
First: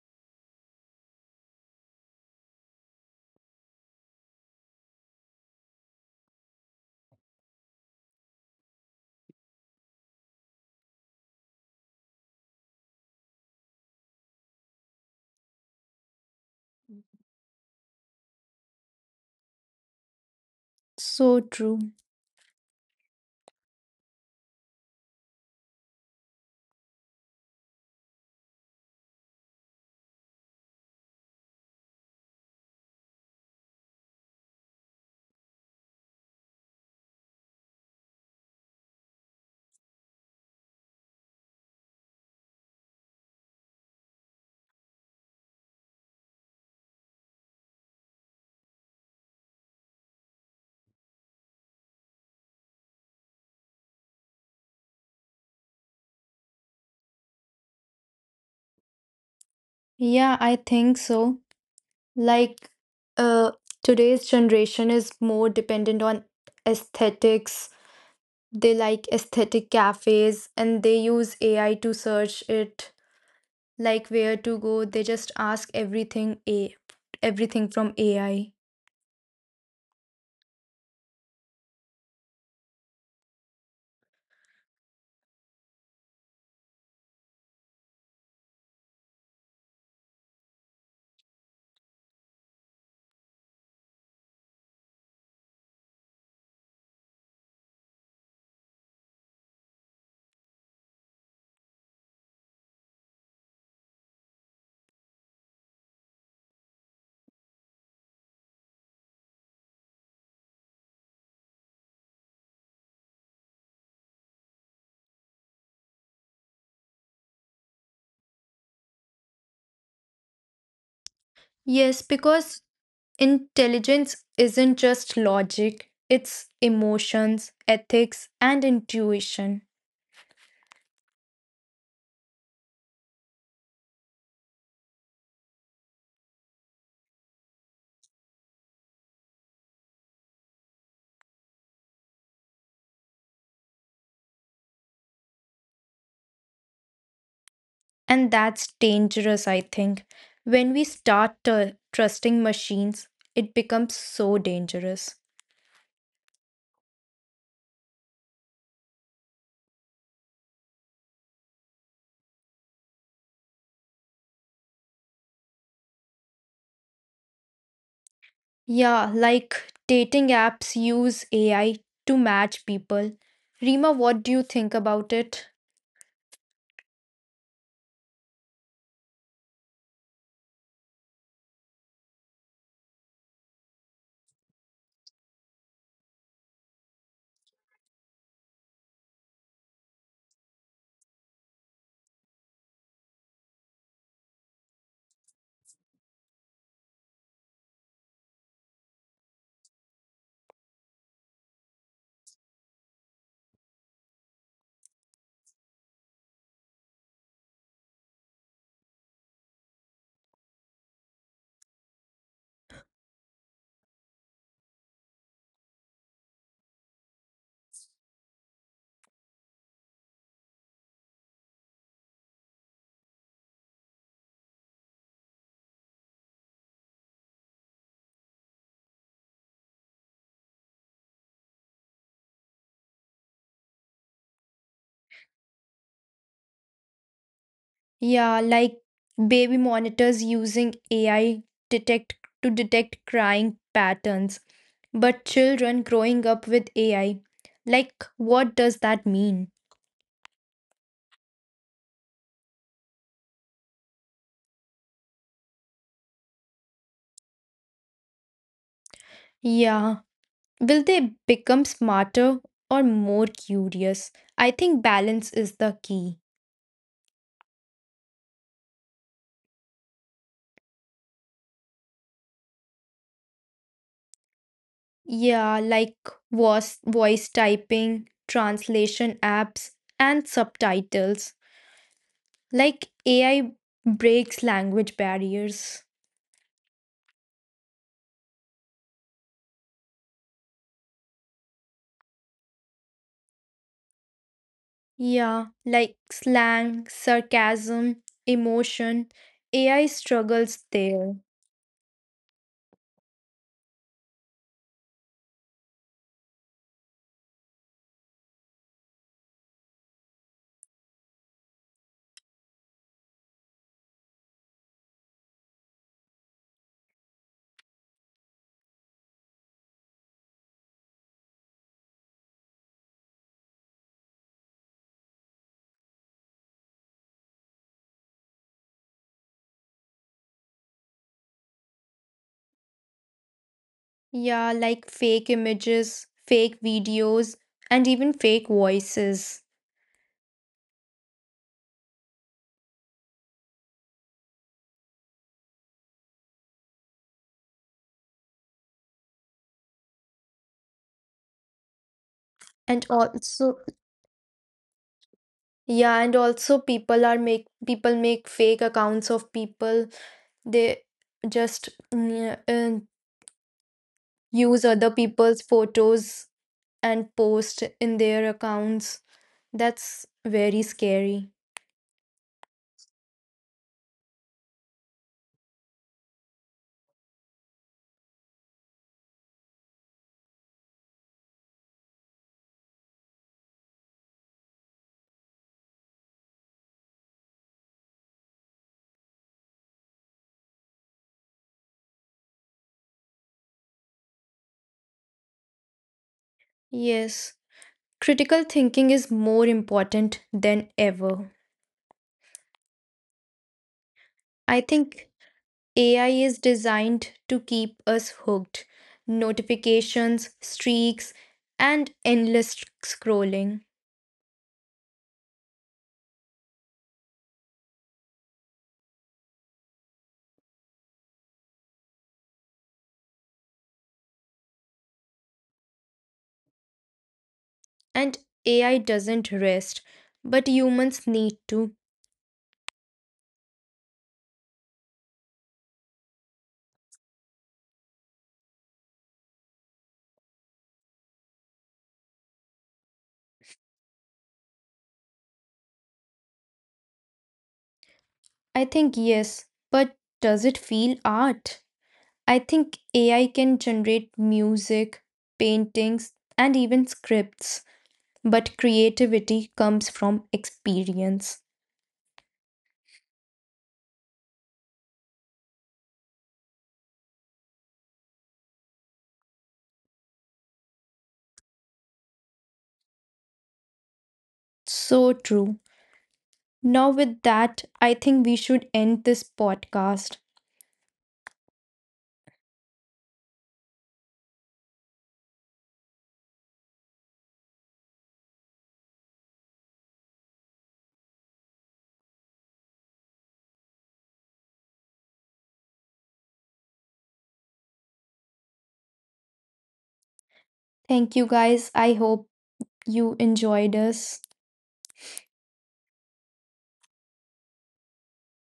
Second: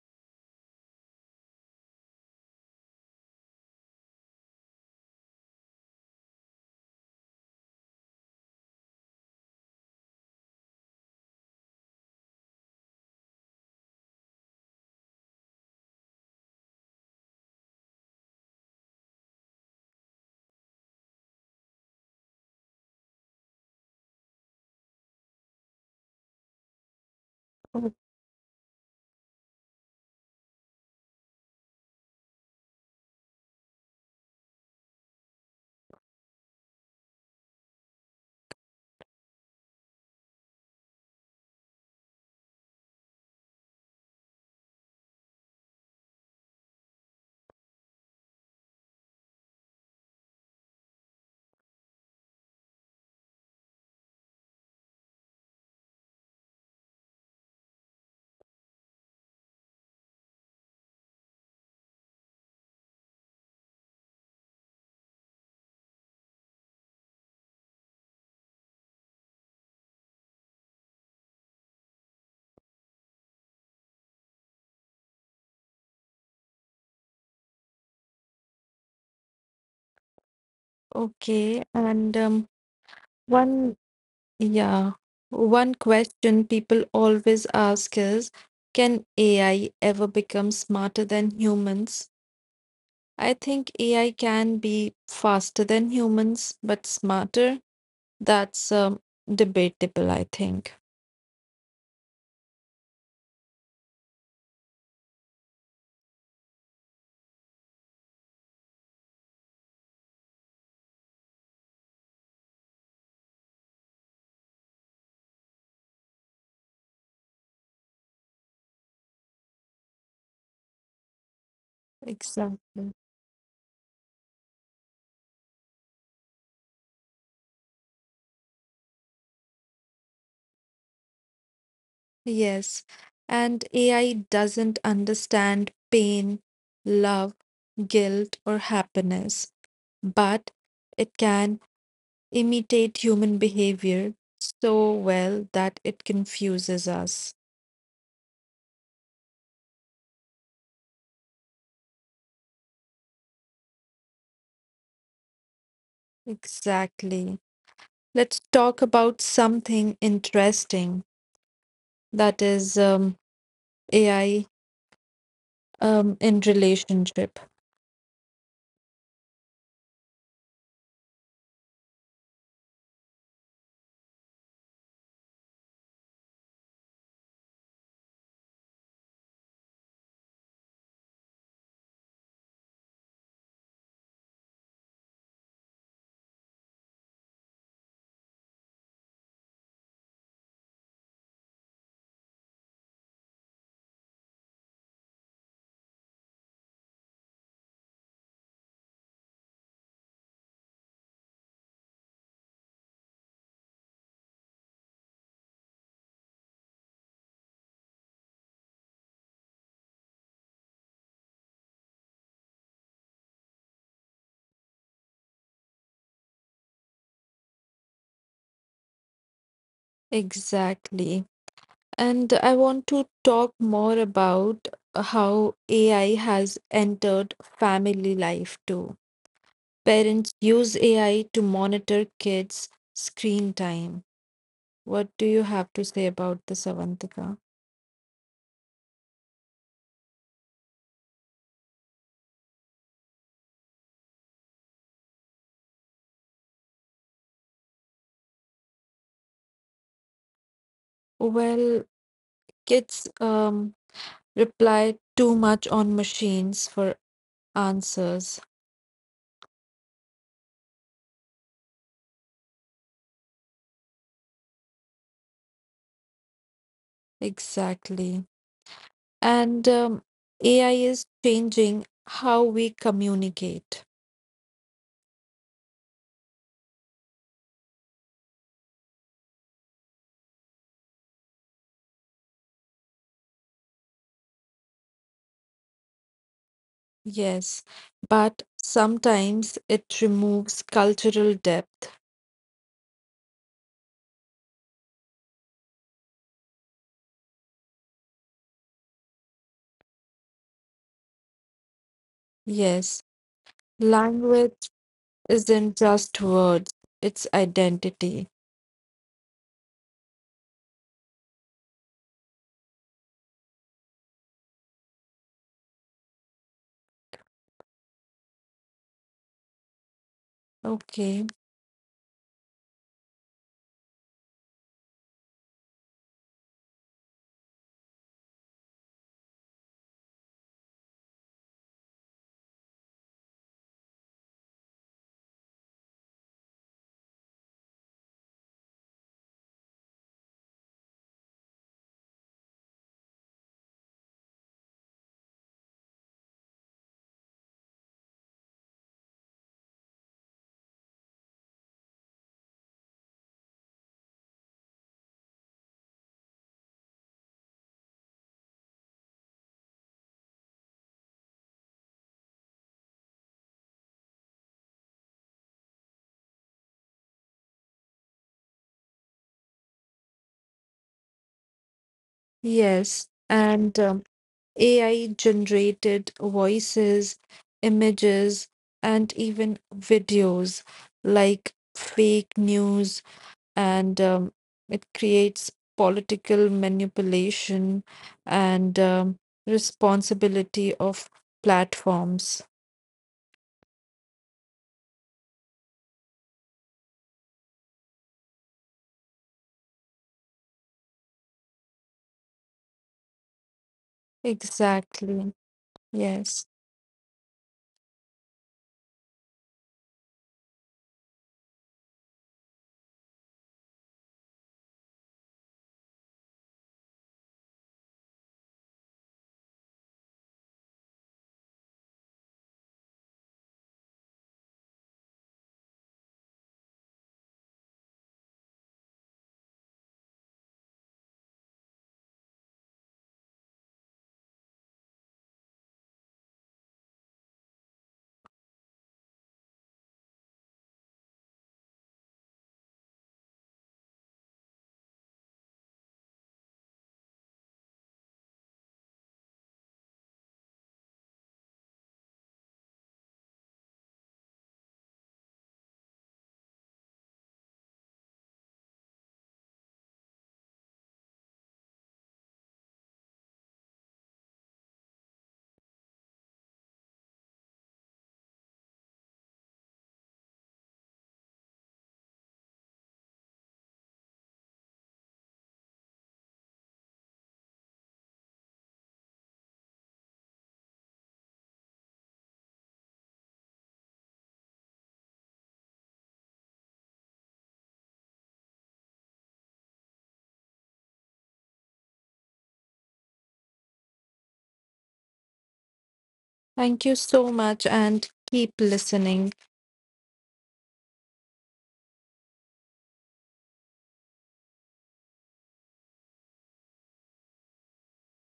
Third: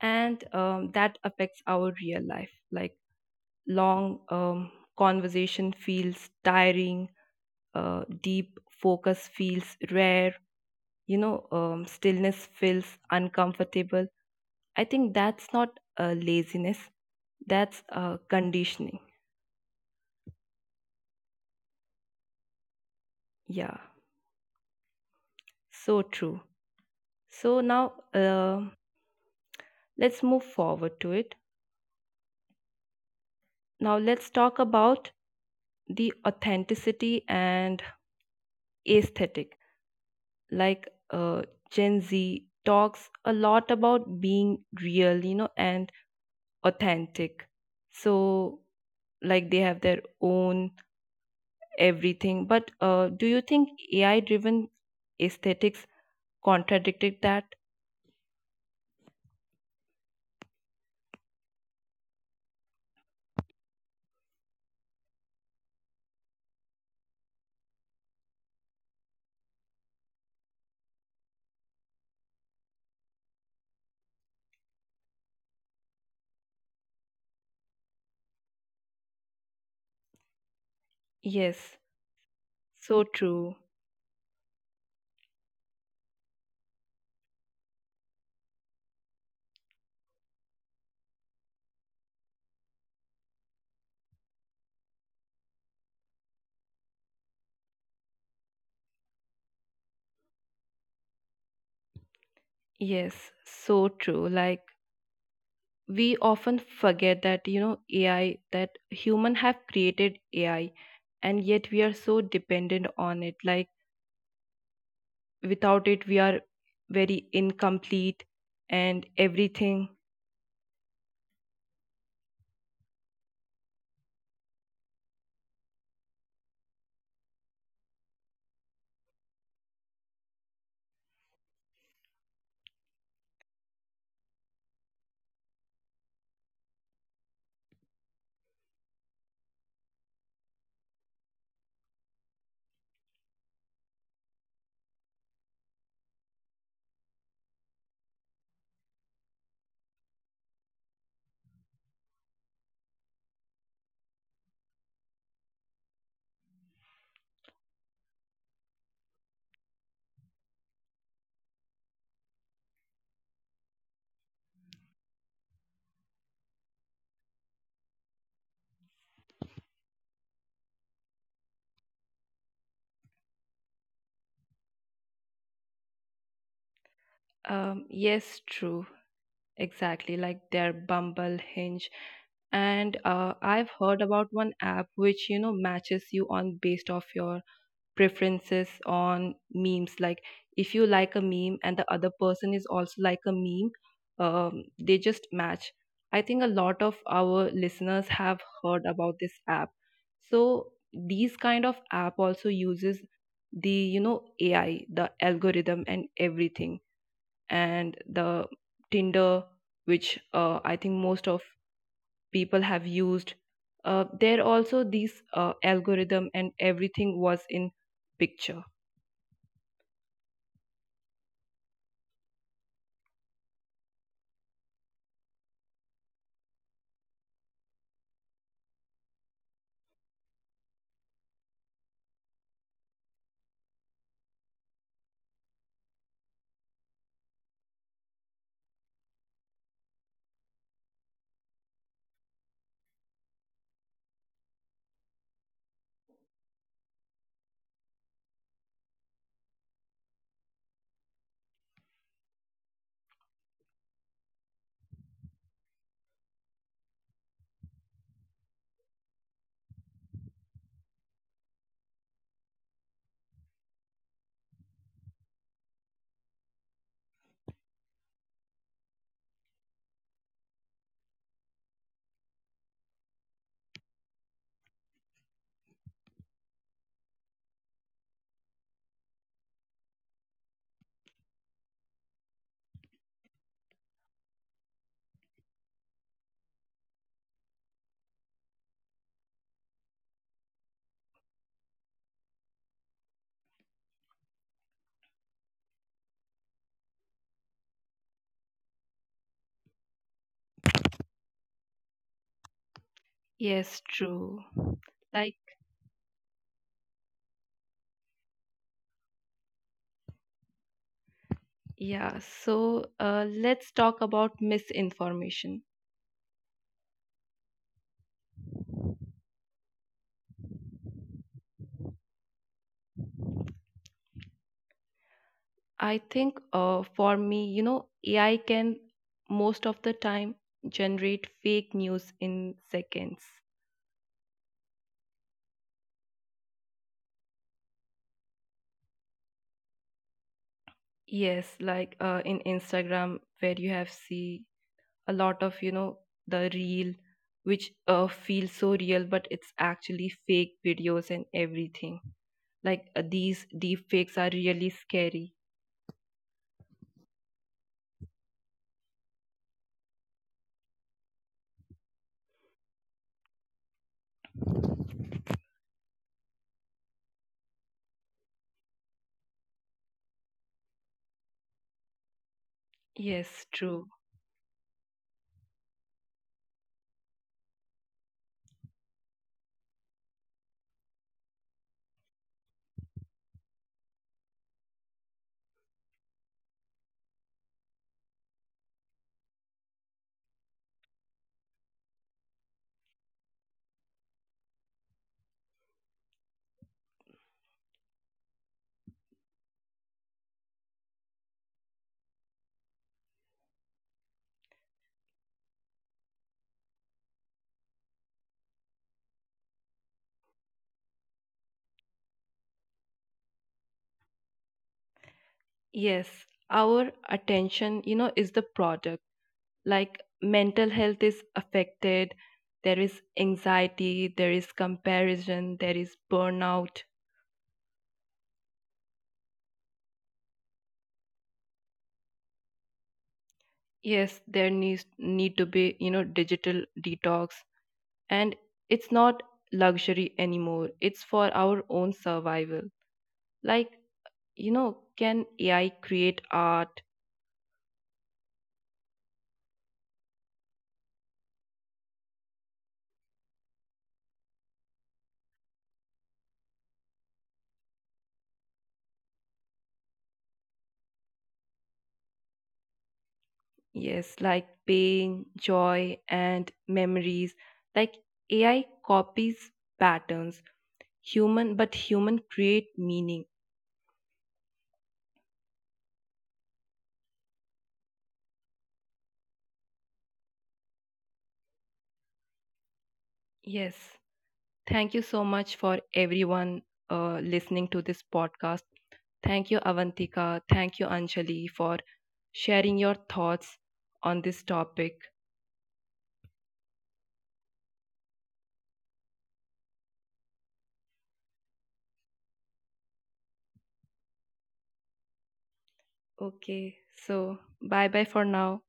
Speaker 1: And that affects our real life, like long conversation feels tiring, deep focus feels rare, you know, stillness feels uncomfortable. I think that's not laziness, that's conditioning.
Speaker 3: So true.
Speaker 1: Yeah, so true. So now
Speaker 2: O-
Speaker 1: let's move forward to it. Now let's talk about the authenticity and aesthetic. Like Gen Z talks a lot about being real, you know, and authentic. So, like they have their own everything. But do you think AI driven aesthetics contradicted that?
Speaker 3: Yeah, I think so. Like, uh, today's generation is more dependent on aesthetics. They like aesthetic cafes and they use AI to search it, like where to go. They just ask everything a everything from AI.
Speaker 2: Okay,
Speaker 1: Yes,
Speaker 2: and
Speaker 1: so true.
Speaker 2: one yeah. One question people always ask is, can AI ever become smarter than humans? I think AI can be faster than humans, but smarter, that's debatable, I think.
Speaker 1: Yes, so true. Like we often forget that, you know, AI, that human have created AI, and yet we are so dependent on it. Like without it we are very incomplete and everything.
Speaker 3: Yes, because
Speaker 2: Exactly.
Speaker 3: intelligence isn't just logic, it's emotions, ethics, and intuition.
Speaker 2: Yes. And AI doesn't understand pain, love, guilt, or happiness, but it can imitate human behavior so well that it confuses us.
Speaker 3: And that's dangerous, I think. When we start trusting machines, it becomes so dangerous.
Speaker 2: Exactly. Let's talk about something interesting, that is AI in relationship.
Speaker 3: Yeah, like dating apps use AI to match people. Rima, what do you think about it?
Speaker 1: Yes, true, exactly. Like their Bumble, Hinge, and I've heard about one app which, you know, matches you on based off your preferences on memes. Like if you like a meme and the other person is also like a meme, they just match. I think a lot of our listeners have heard about this app. So these kind of app also uses the, you know, AI, the algorithm and everything. And the Tinder, which I think most of people have used, there also these algorithm and everything was in picture.
Speaker 2: Exactly. And I want to talk more about how AI has entered family life too. Parents use AI to monitor kids' screen time. What do you have to say about this, Avantika?
Speaker 3: Yeah, like baby monitors using AI detect detect crying patterns. But children growing up with AI, like what does that mean?
Speaker 2: Well, kids rely too much on machines for answers.
Speaker 3: Yeah, will they become smarter or more curious? I think balance is the key.
Speaker 2: Exactly. And AI is changing how we communicate.
Speaker 3: Yeah, like voice typing, translation apps, and subtitles. Like AI breaks language barriers.
Speaker 2: Yes. But sometimes it removes cultural depth.
Speaker 3: Yeah, like slang, sarcasm, emotion. AI struggles there.
Speaker 2: Yes.
Speaker 1: Yes,
Speaker 2: Language
Speaker 1: true. Like,
Speaker 2: isn't just words, it's identity.
Speaker 1: yeah, so let's talk about misinformation.
Speaker 2: Okay.
Speaker 1: I think for me, you know, AI can most of the time generate fake news in seconds.
Speaker 3: Yeah, like fake images, fake videos, and even fake voices.
Speaker 1: Yes, like in Instagram, where you have see a lot of, you know, the real, which feels so real, but it's actually fake videos and everything.
Speaker 3: And
Speaker 1: Like these
Speaker 3: also,
Speaker 1: deep fakes are really scary.
Speaker 3: yeah, and also people are make people make fake accounts of people. They just use other people's photos and post in their accounts. That's very scary.
Speaker 2: Yes.
Speaker 1: Yes,
Speaker 2: And
Speaker 1: true.
Speaker 2: AI generated voices, images, and even videos like fake news, and it creates political manipulation and responsibility of platforms.
Speaker 3: Yes, critical thinking is more important than ever. I think
Speaker 2: Exactly.
Speaker 3: AI is
Speaker 2: Yes.
Speaker 3: designed to keep us hooked. Notifications, streaks, and endless scrolling.
Speaker 1: Yes, our attention, you know, is the product. Like mental health is affected, there is anxiety, there is comparison, there is burnout.
Speaker 3: And AI doesn't rest, but humans need to.
Speaker 1: Yes, there needs need to be, you know, digital detox, and it's not luxury anymore. It's for our own survival. Like, you know, can AI create art?
Speaker 3: I think yes, but does it feel art? I think AI can generate music, paintings, and even scripts, but creativity comes from experience.
Speaker 1: Yes, like pain, joy and memories. Like AI copies patterns human, but human create meaning.
Speaker 3: So true. Now, with that, I think we should end this podcast.
Speaker 1: Yes, thank you so much for everyone listening to this podcast. Thank you Avantika, thank you Anjali, for sharing your thoughts on this topic.
Speaker 2: Thank you so much and keep listening.
Speaker 3: Thank you guys. I hope you enjoyed us.
Speaker 1: Okay, so bye bye for now.